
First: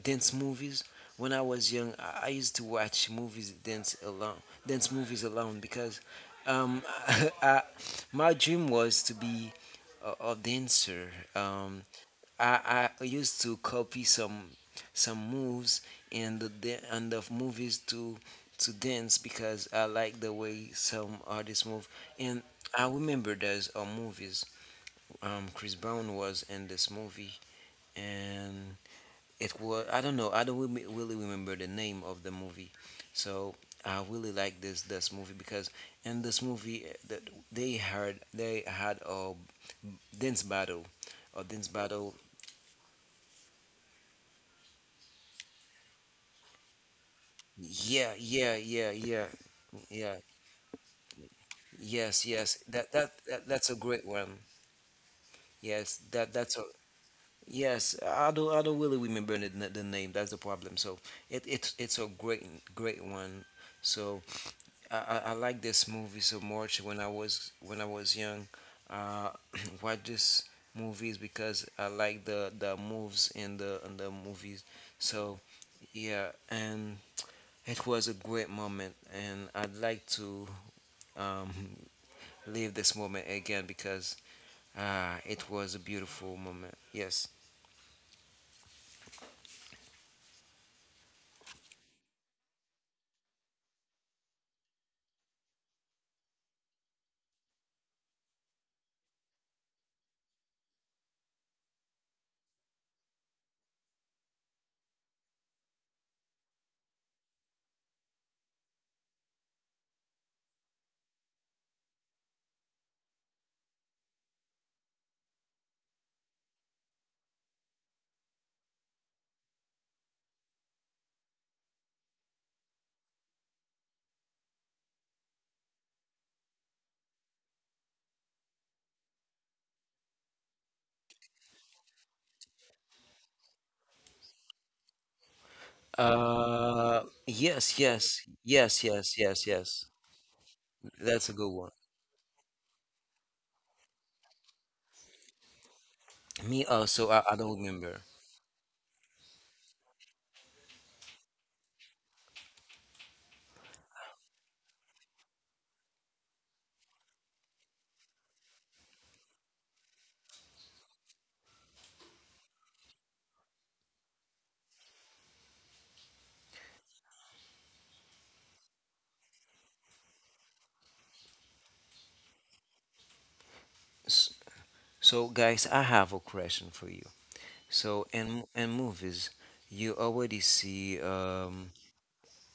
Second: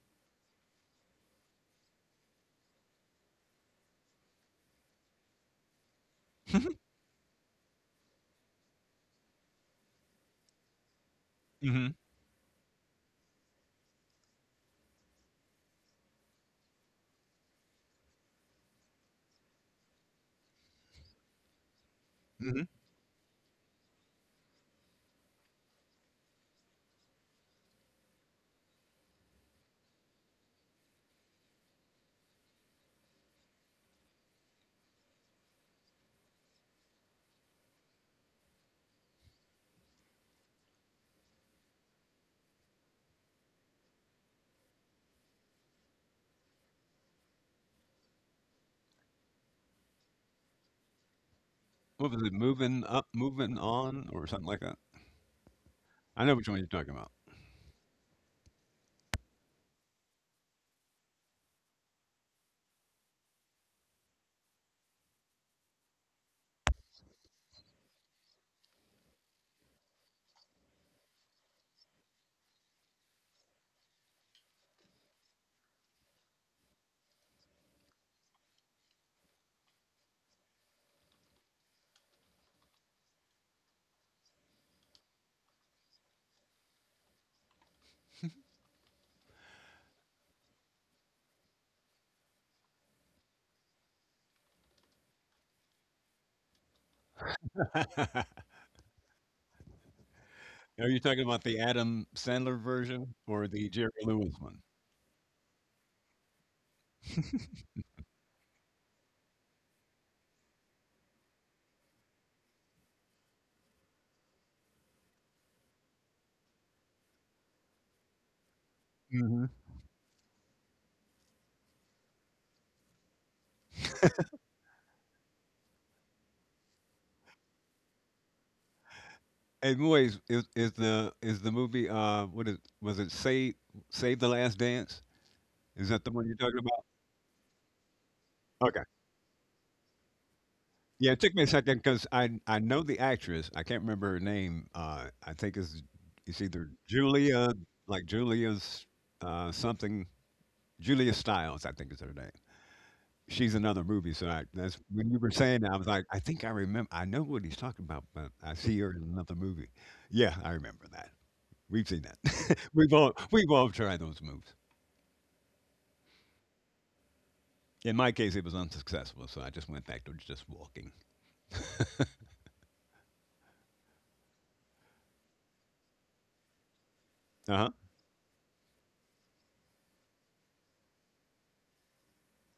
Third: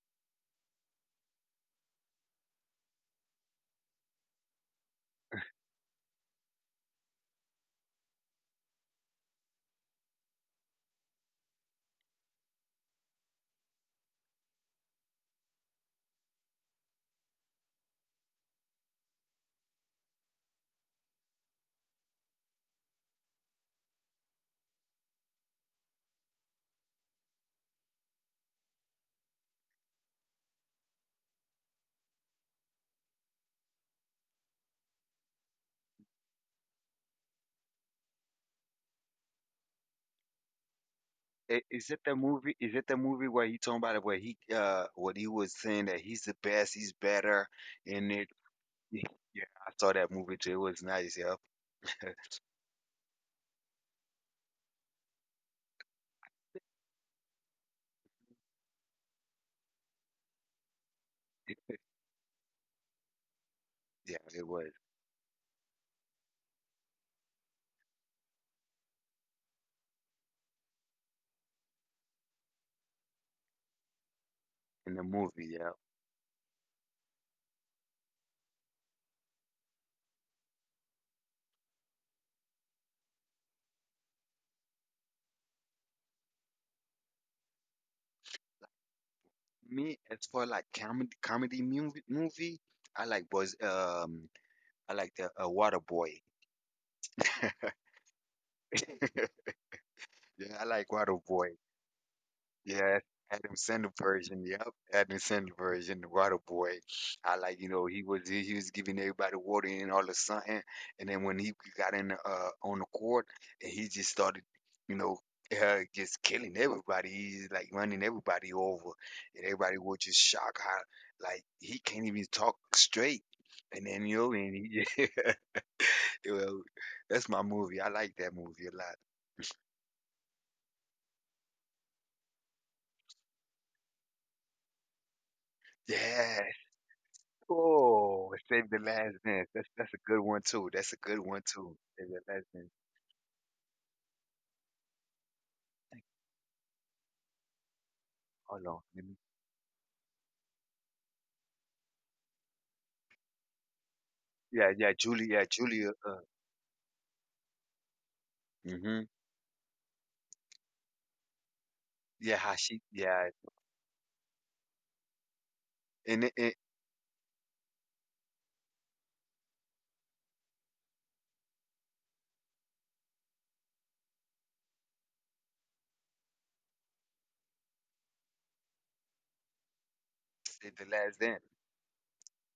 dance movies. When I was young, I used to watch movies dance alone, dance movies alone because Hmm. um, I, my dream was to be a dancer. Hmm. I used to copy some moves and and the movies to dance because I like the way some artists move. And Hmm. I remember there's movies. Chris Brown was in this movie, and it was I don't know I don't really remember the name of the movie, so I really like this movie because in this movie that they had a dance battle, a dance Is it battle. the movie? Is it the movie where he talking about it? Where he, what he was saying that he's the best, he's better, and Yeah, it. yeah, yeah, yeah, Yeah, I saw that yeah. movie too. It was nice. Yeah, What was Yes, it? yes. Moving That up, that, that moving that's a great on, or one. something like that. Yes, I that know which that's one a you're talking about. yes. I don't really remember the name. That's the problem. So it's a great great one. yeah, So it was I like this movie so much when I was young. Uh, watch this movies because I like the moves in the movies. in the So movie. Yeah. yeah, and it was a great moment, and I'd like to um, live this moment again because ah, it was a beautiful moment. Yes. Me, as for like comedy, comedy movie, movie, I like was um, I like the Waterboy. Yeah, I like Are you talking about Waterboy. the Adam Sandler Yeah, version or Adam the Jerry Sandler Lewis version. Yep, Adam Sandler version, the Water Boy. I like, you know, he was giving everybody water and all of a and then when he got in on the court, and he just started, you know, just killing everybody. He's like running everybody over, and one? everybody was just shocked how like he can't even talk straight. And then you know, and he, well, that's my movie. I like that movie a lot. Hey, Moise, is the movie, what is was it Save, Save the Last Dance? Is that the one you're Yeah, talking about? Yes, yes, oh, save the Okay. yes, yes, last yes, dance. That's yes. that's a good one too. That's a Yeah, it good That's a took me a one good one. second too. because Save the I last I dance. know the actress. I can't remember her name. I think it's Me either also, I Julia, don't remember. like Hold Julia's on. Let me. Something, Julia Stiles, I think is her name. She's another movie, so Yeah, that's yeah, when you were Julia, yeah, saying that, I was Julia. like, I think I remember. I know what he's talking about, but I see her in hmm, another movie. Yeah, I remember that. We've seen yeah, that. how she, we've all yeah, we've all tried those moves. and it In my case, it was unsuccessful, so I just went back to just walking. So, guys, I have a question for you. Uh huh. So, in movies, you already save the see. last dance.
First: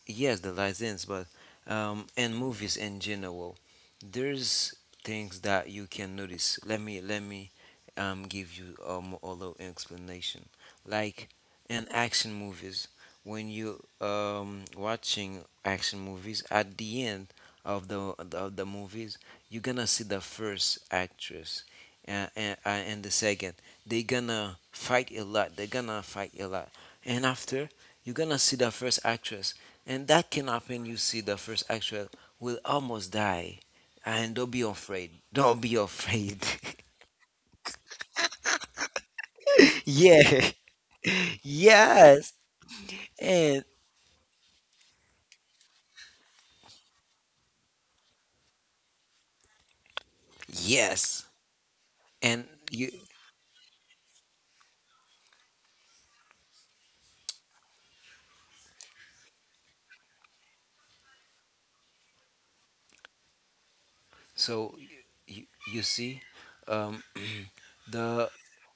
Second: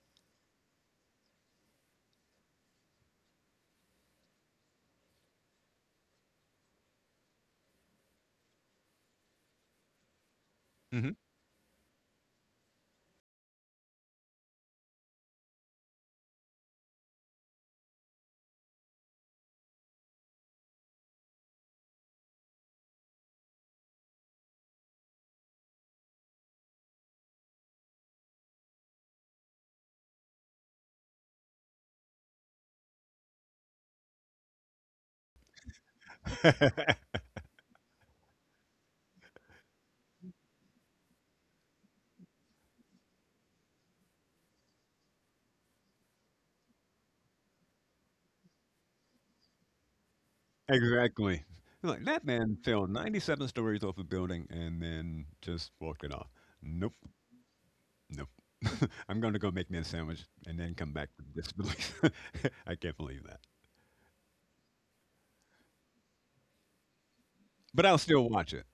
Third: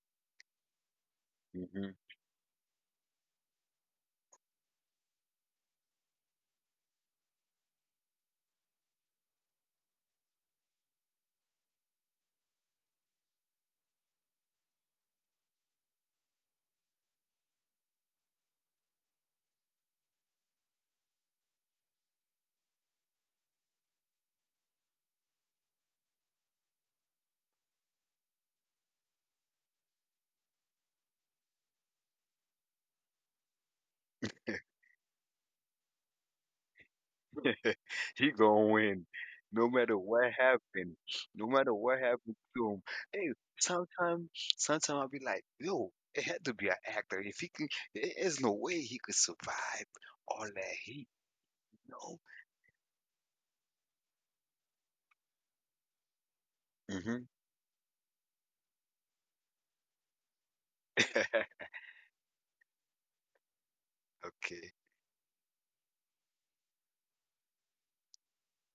Yes, the license, but Hmm. In movies in general, there's things that you can notice. Let me give you a little explanation. Hmm. Like in action movies, when you watching action movies, at the end of the of the movies, you're gonna see the first actress. And the second, they gonna fight a lot. They're gonna fight a lot. And after, you're gonna see the first actress and that can happen. You see, the first actual will almost die, and don't be afraid. Don't be afraid. He gonna win, no matter what yeah, happened. No matter what yes, happened to him. Hey, and sometimes, sometimes I'll be like, yo, it had to be an actor. If he can, there is no way he could survive all that heat. yes, Exactly. Like No. that and man fell you. 97 stories off a building and then just walked it off. Nope, Hmm. nope. I'm going to go make me a sandwich and then come back with disbelief. I can't believe that. Okay. So you, you see, um, But I'll the still watch it.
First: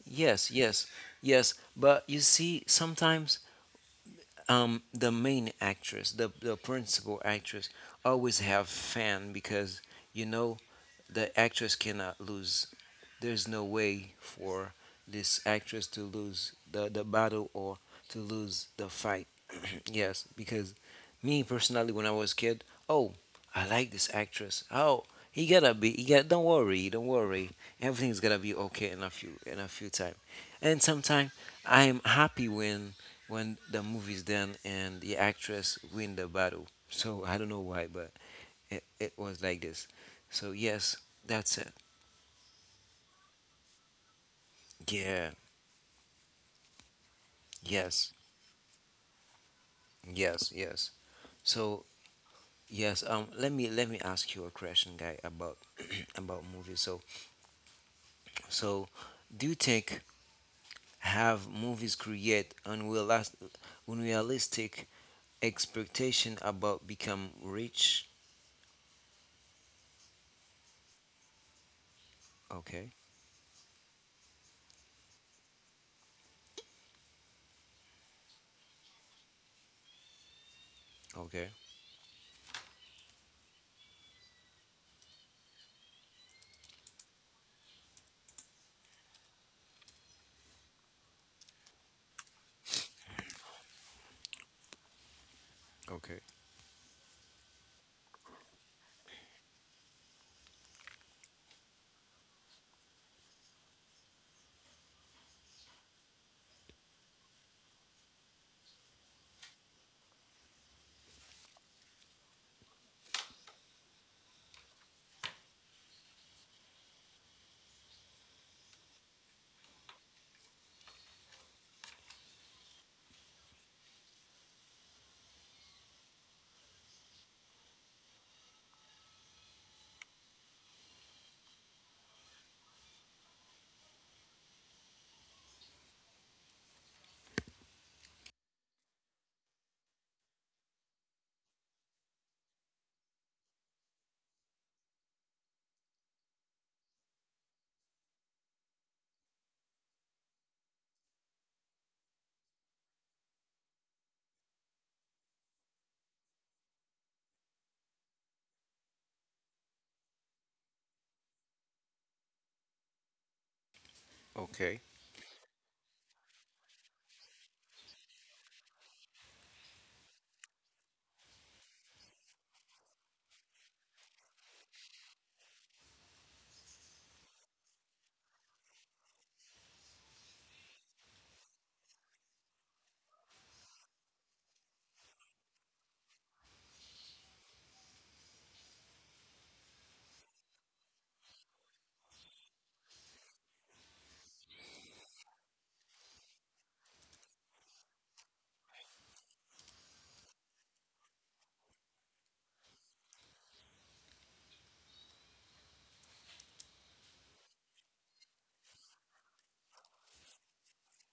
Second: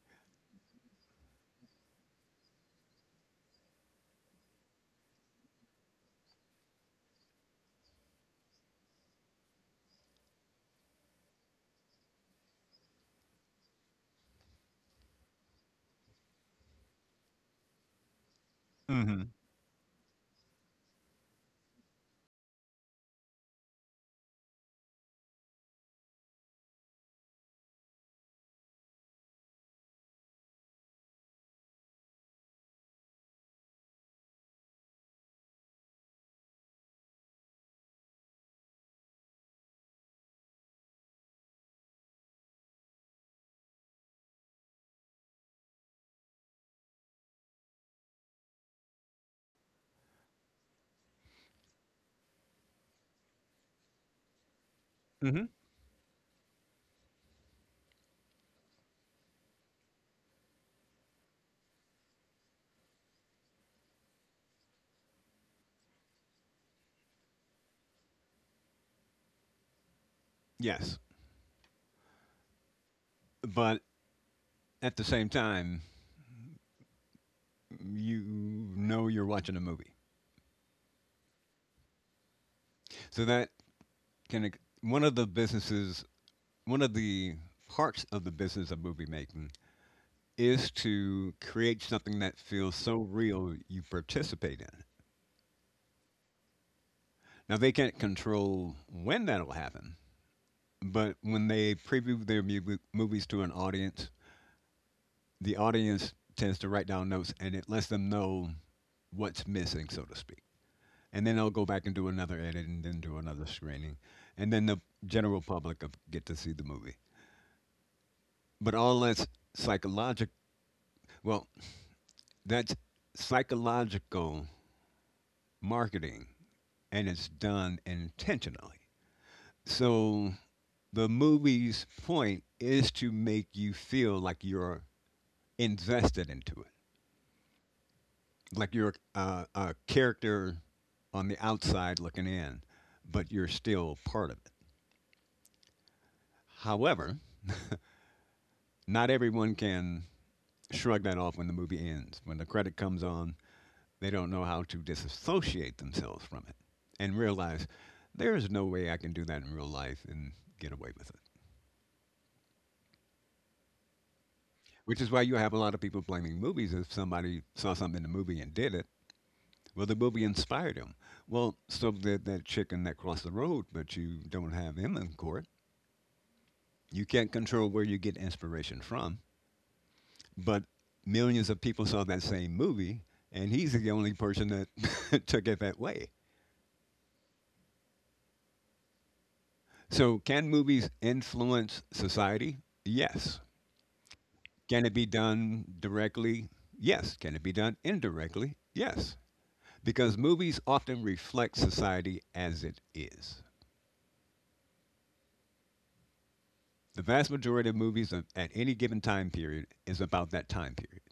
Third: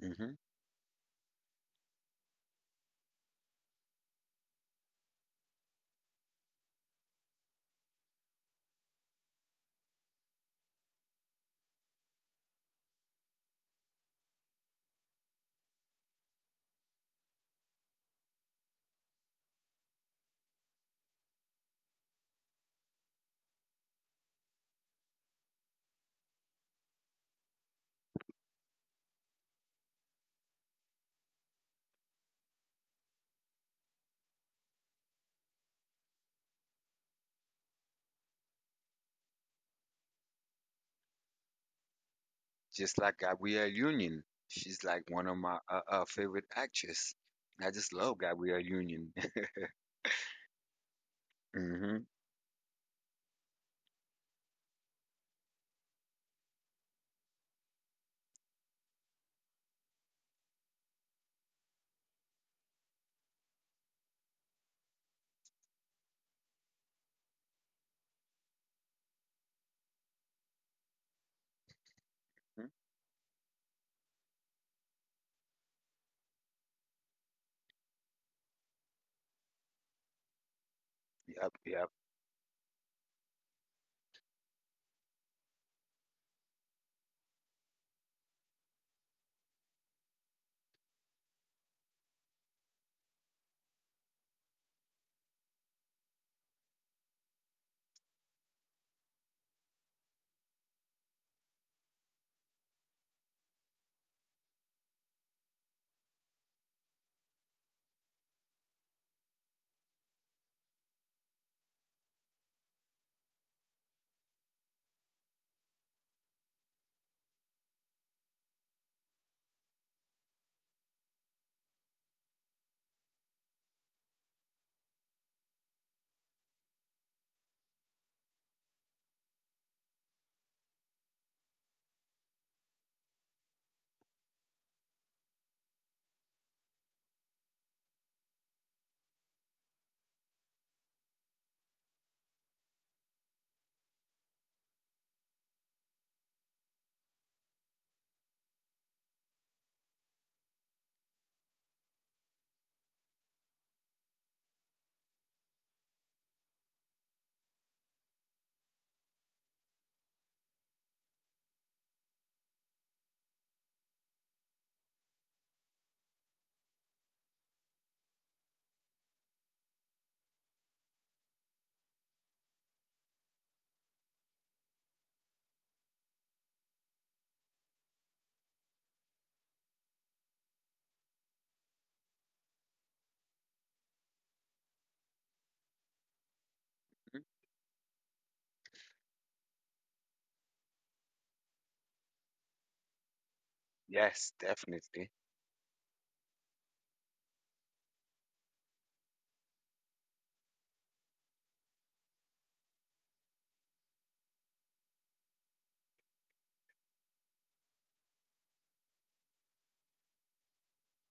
Hmm. yes, yes, yes. But you see, sometimes the main actress, the principal actress, always have fan because you know the actress cannot lose. There's no way for this actress to lose the battle or to lose the fight. Hmm. Yes, because me personally, when I was kid, oh, I like this actress. Oh, he gotta be. He got. Don't worry. Don't worry. Everything's gonna be okay in a few time. And sometimes I'm happy when the movie's done and the actress win the battle. So I don't know why, but it was like this. So yes, that's it. Just like Gabrielle Union. She's like one Yeah, of my favorite actress. I just yes, love Gabrielle Union. yes, yes. So Hmm. yes, um, let me ask you a question, guy, Hmm. about about movies. So so, do you think have movies create unrealistic expectation about become rich? Yes. Okay, But at the same time, you know you're watching a movie. okay, Yep, yep. So that can, ex- one of the businesses, one of the parts of the business of movie making is to create something that feels so real you participate in. okay, Now, they can't control when that'll happen, but when they preview their mu- movies to an audience, the audience tends to write down notes and it lets them know what's missing, so to speak. And then they'll go back and do another edit and then do another screening. And then the general public of- get to see the movie. But all that's psychological, well, that's psychological marketing and it's done intentionally. So the movie's point is to make you feel like you're invested into it, like you're a character on the outside looking in, but you're still part of it. However, not everyone can shrug that off when the movie ends. When the credit comes on, they don't know how to disassociate themselves from it and realize there is no way I can do that in real life and get away with it. okay. Which is why you have a lot of people blaming movies. If somebody saw something in the movie and did it, well, the movie inspired him. Well, so did that chicken that crossed the road, but you don't have him in court. You can't control where you get inspiration from. But millions of people saw that same movie, and he's the only person that took it that way. Mhm. So, can movies influence society? Yes. Yes, Can it be definitely. done directly? Yes. Can it be done indirectly? Yes, because movies often reflect society as it is. The vast majority of movies of- at any given time period is about that time period,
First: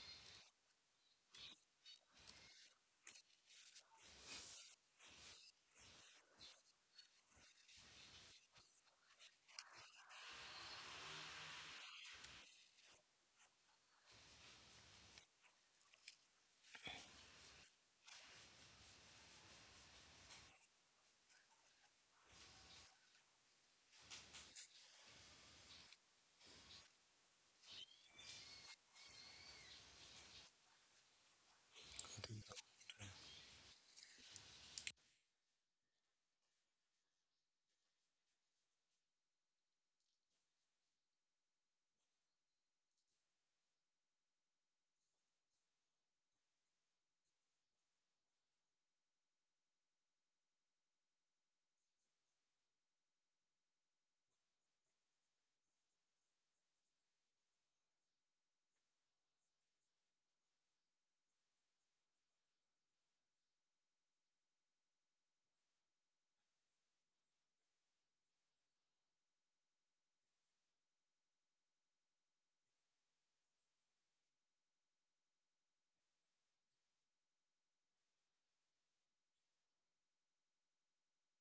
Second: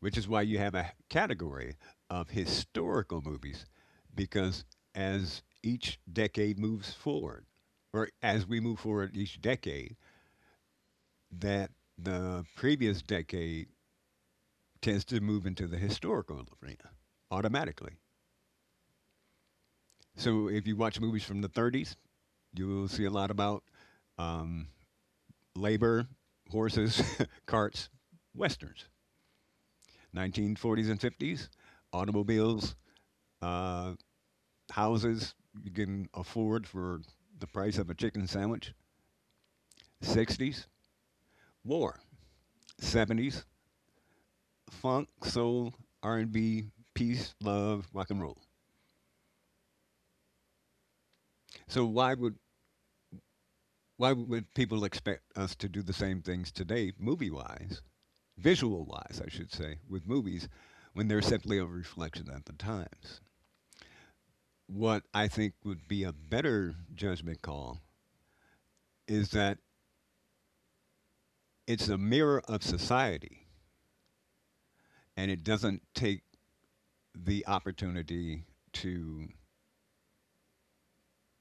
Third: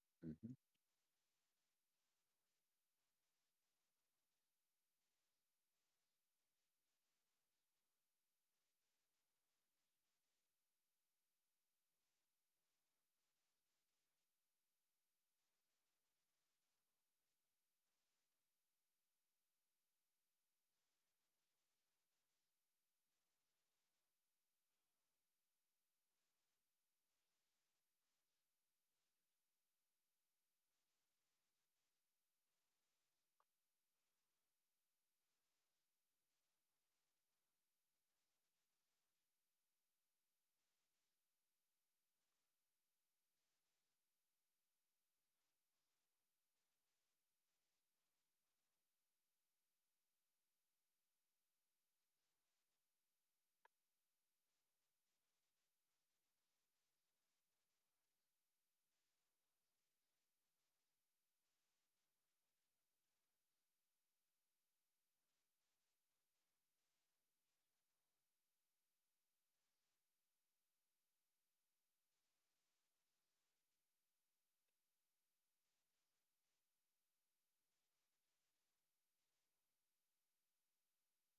which is why Hmm. you have a category of historical movies because as each decade moves forward, or as we move forward each decade, that the previous decade tends to move into the historical arena automatically. So if you watch movies from the 30s, you will see a lot about um, labor, horses, carts, westerns. 1940s and 50s, automobiles, uh, houses you can afford for the price of a chicken sandwich. 60s, war. 70s, funk, soul, R&B, peace, love, rock and roll. So why would, why would people expect us to do the same things today, movie-wise, visual-wise, I should say, with movies, when they're simply a reflection of the times? What I think would be a better judgment call is that it's a mirror of society and it doesn't take the opportunity to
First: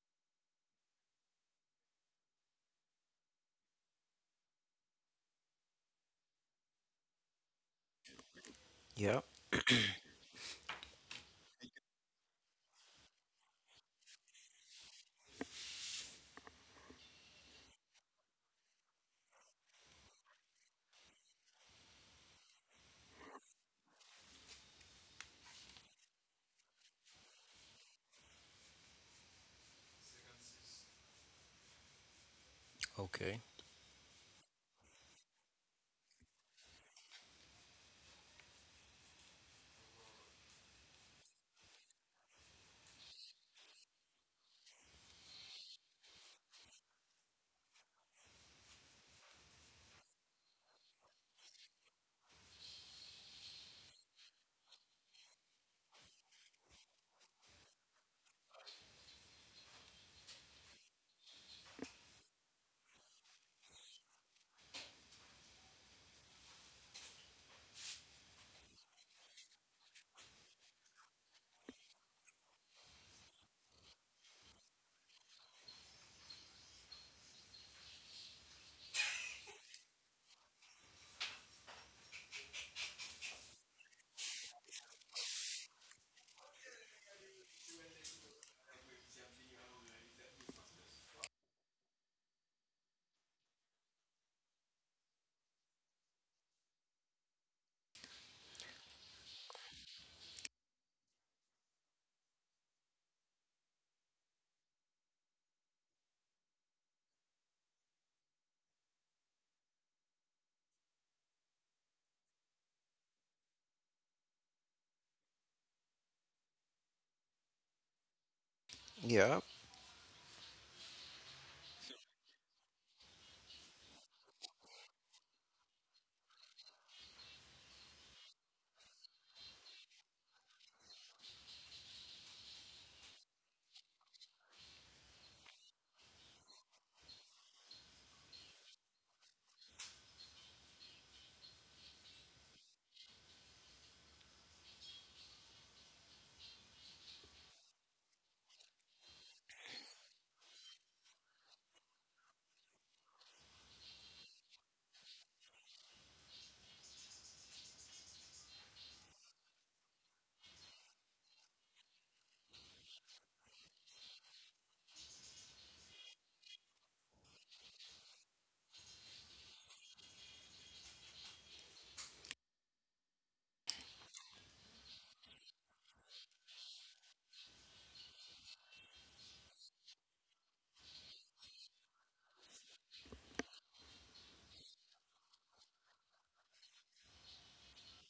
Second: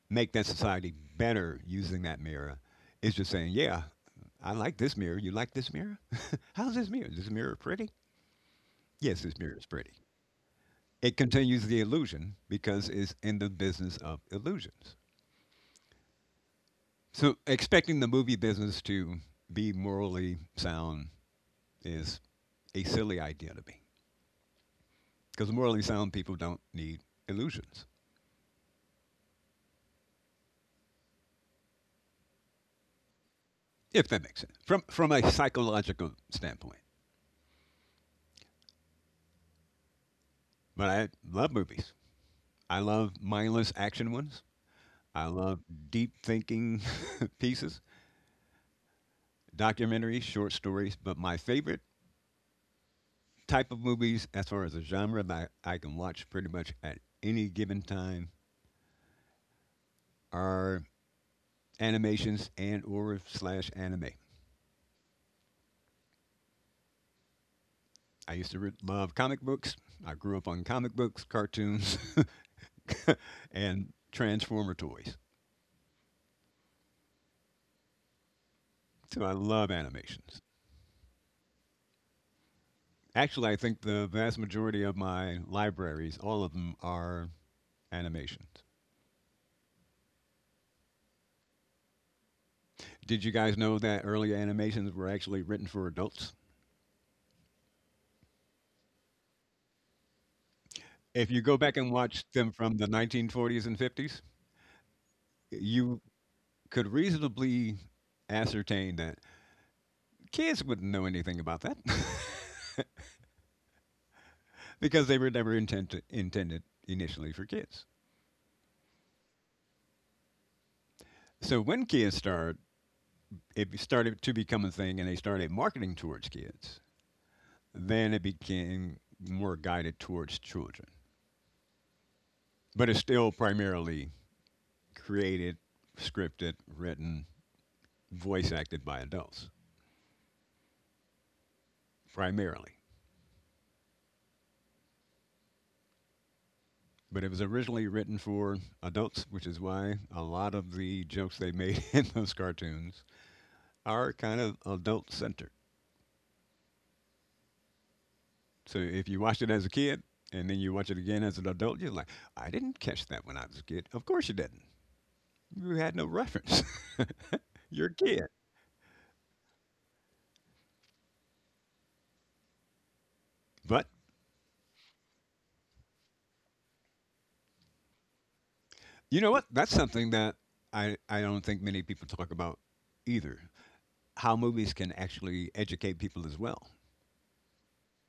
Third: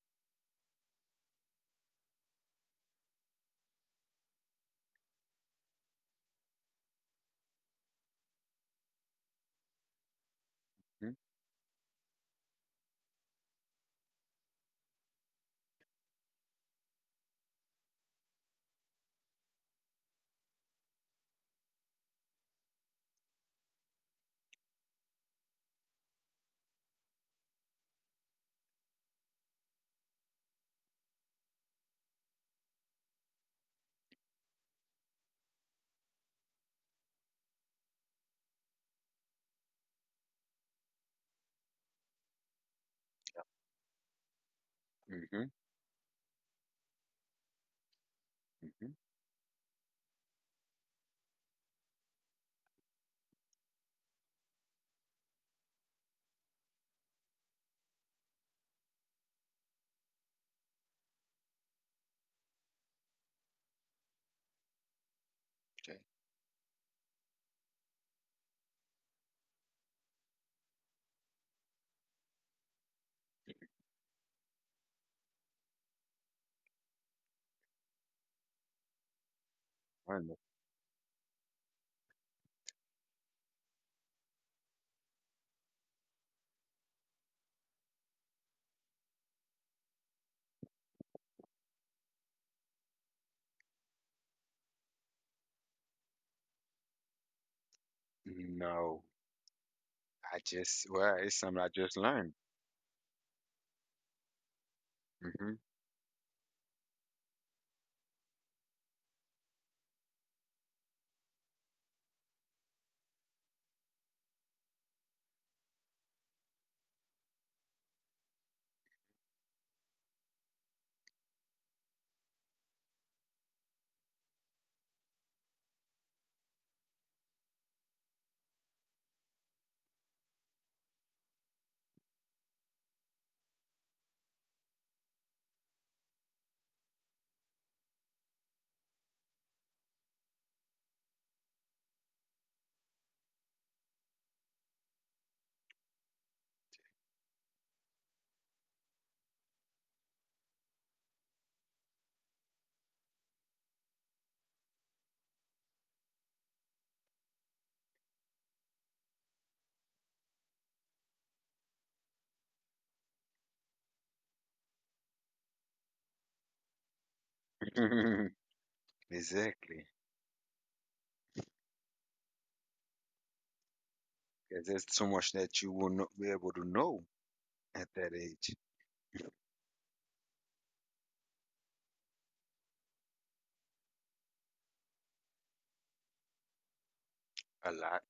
make that society better using that mirror. It's just saying, yeah, I like this mirror. You like this mirror? How's this mirror? Is this mirror pretty? Yeah. Yes, this mirror is pretty. It continues the illusion because it's in the business of illusions. So expecting the movie business to be morally sound is a silly idea to me because morally sound people don't need illusions, Okay. if that makes sense, from a psychological standpoint. But I love movies. I love mindless action ones. Hmm. I Hmm. love deep thinking pieces, documentaries, short stories. But my favorite type of movies, as far as a genre that I can watch pretty much at any given time, are animations and or slash anime. Okay. I used to love comic books. I grew up on comic books, cartoons, and Transformer toys. So I love Wonder- animations. Actually, I think the vast majority of my libraries, all of them, are animations. Did you guys know that early animations were actually written for adults? No, I just, well, If it's you go something I back and just watch learned. them from the 1940s and 50s, Hmm. you could reasonably ascertain that kids wouldn't know anything about that. Because they were never intended initially for kids. Yeah. So when kids start, it started to become a thing, and they started marketing towards kids. Then it became more guided towards children, but it's still primarily created, scripted, written, voice acted by adults primarily. But it was originally written for adults, which is why a lot of the jokes they made in those cartoons are kind of adult centered. So if you watched it as a kid and then you watch it again as an adult, you're like, I didn't catch that when I was a kid. Of course you didn't. You had no reference. you're a kid. Exactly. But 'Cause there's so much that you will not be able to know at that age. you know what? That's something that I don't think many people talk about either. How movies can actually educate people as well. A lot,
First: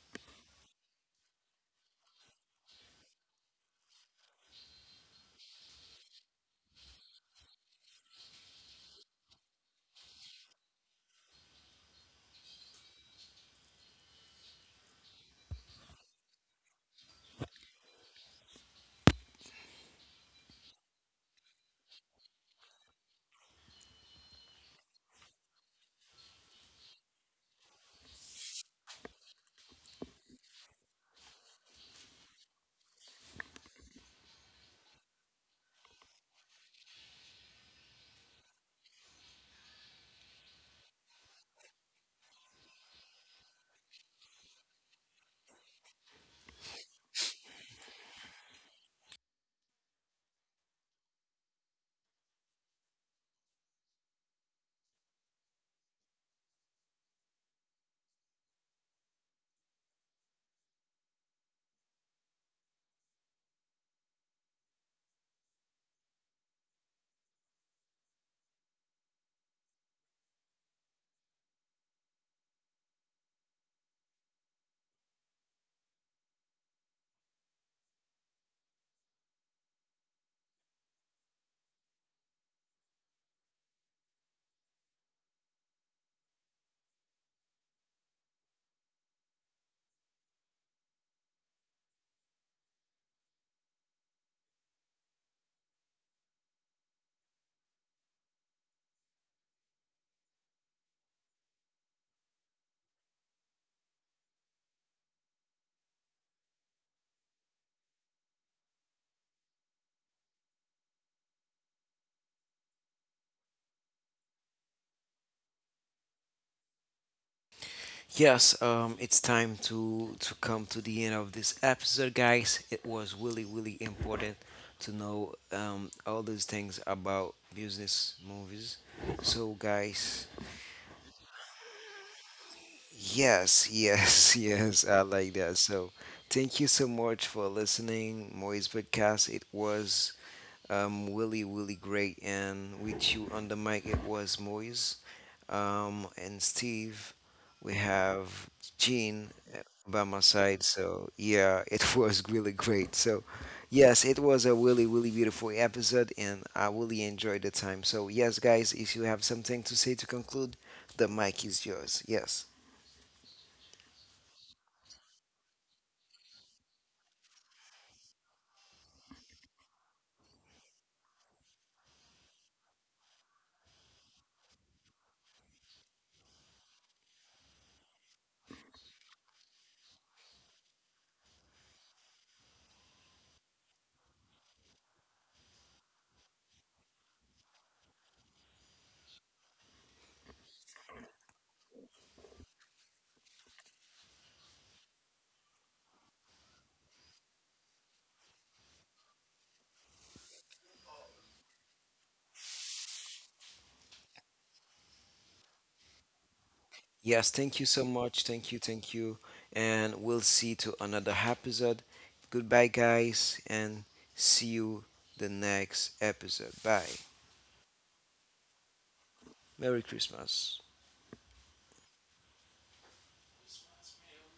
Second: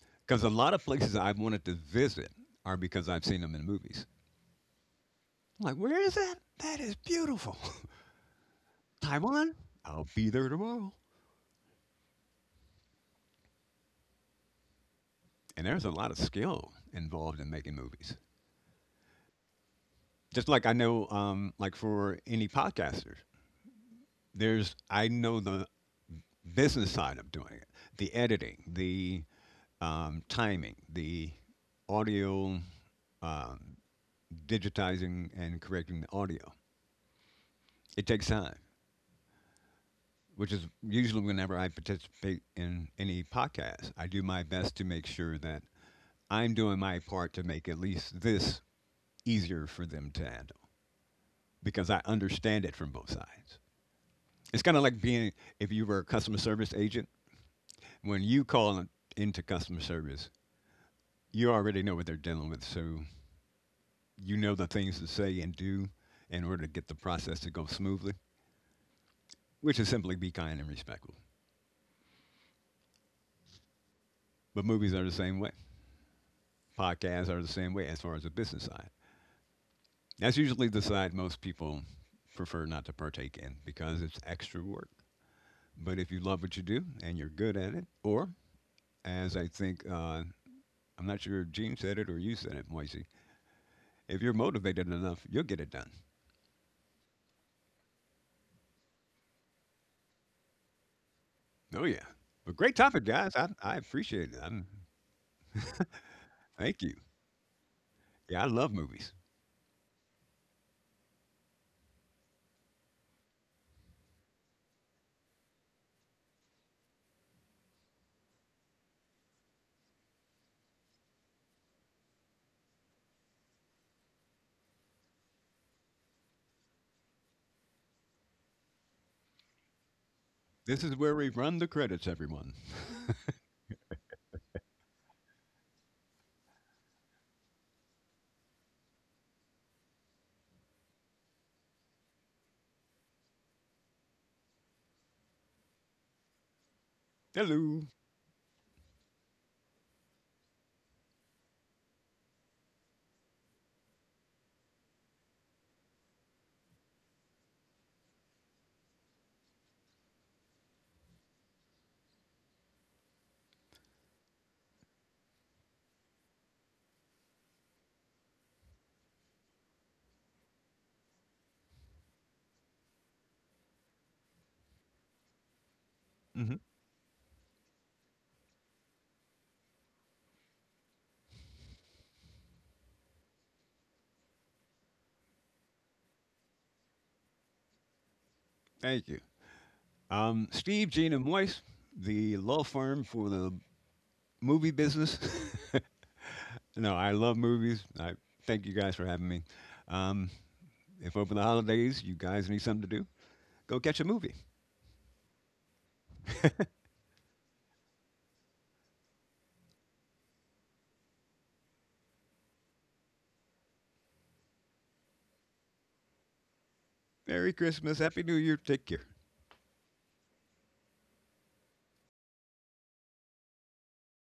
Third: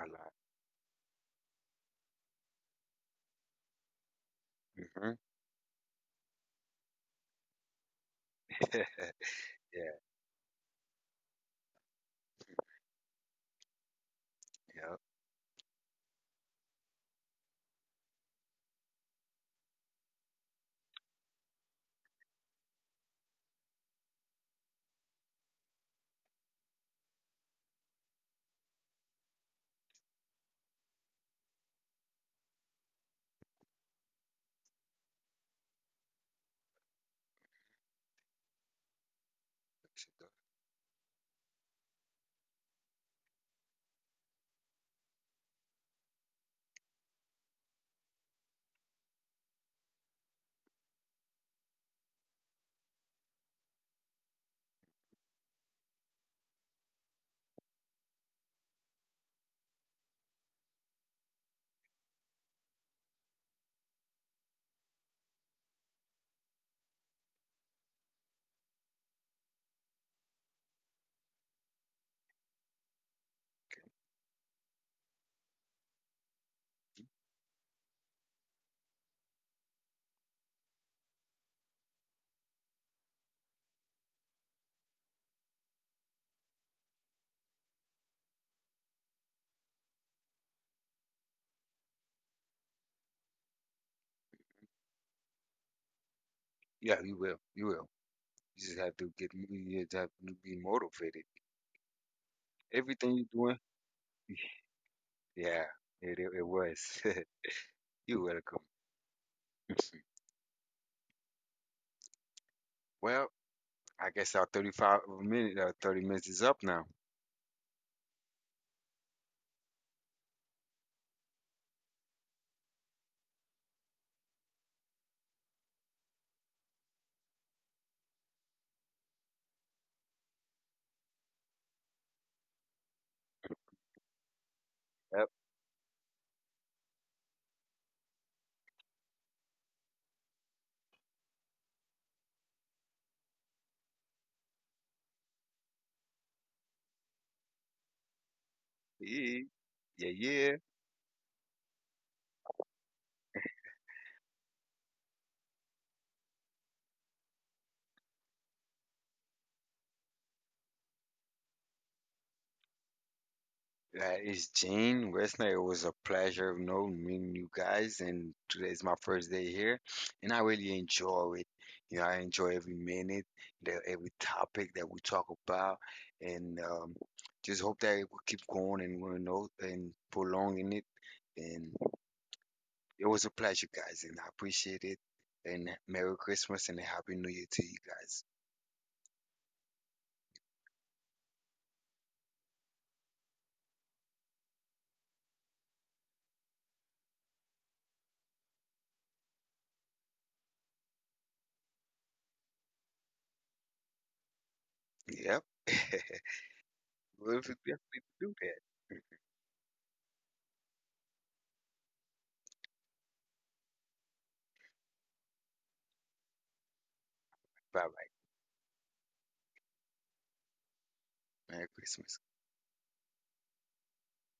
a lot. Because a lot of places I've wanted to visit are because I've seen them in movies. Hmm. I'm like, where is that? That is beautiful. Yeah, Taiwan? I'll be there tomorrow. yeah. And there's a lot of skill involved in making movies. Just like I know, like for any podcasters, there's I know the business side of doing it, the editing, the timing, the audio, um, digitizing and correcting the audio. It takes time, which is usually whenever I participate in any podcast, I do my best to make sure that I'm doing my part to make at least this easier for them to handle because I understand it from both sides. It's kind of like being, if you were a customer service agent, when you call into customer service, you already know what they're dealing with, so you know the things to say and do in order to get the process to go smoothly, which is simply be kind and respectful. But movies are the same way. Podcasts are the same way as far as the business side. That's usually the side most people prefer not to partake in because it's extra work. But if you love what you do and you're good at it, or as I think, I'm not sure if Gene said it or you said it, Moisey, if you're motivated enough, you'll get it done. Yeah, you will. You will. You just have to be motivated. Oh yeah. But great topic, Everything you're guys. I doing, I appreciate it. Yeah, it was. Thank you. You're Yeah, I welcome. love movies. Well, I guess our 35 minute, 30 minutes is up now. Yes, it's time to come to the end of this episode, guys. It was really, really important to know all these things about business movies. So, guys, This is where we run the credits, everyone. yes, yes, yes, I Yep. like that. So, thank you so much for listening, Moise Podcast. It was really, really great. And with you on the mic, it was Moise and Steve. We Hello. have Gene Yeah, uh, by my yeah. side. So, yeah, it was really great. So, yes, it was a really, really beautiful episode, and I really enjoyed the time. So, yes, guys, if you have something to say to conclude, the mic is yours. Yes. That is Gene Westner. It was a pleasure of knowing meeting you guys, and today is my first day here, and I really enjoy it. You know, I enjoy every minute, every topic that we talk about, Hmm. and just hope that it will keep going and we know and prolonging it. And it was a pleasure, guys, and I appreciate it. And Merry Christmas and a Happy New Year to you guys. Thank you. Steve, Gene, and Moise, the law firm for the movie business. No, I love movies. I thank you guys for having me. Um, if over the holidays you guys need something to do, go catch a movie. Yep. Yes, We'll thank you so definitely much. do Thank that. you, thank you. And we'll see to another episode. Goodbye, guys, and see you the next episode. Bye. Merry Bye Christmas, bye. Happy New Year. Take care. Merry Christmas. Merry Christmas.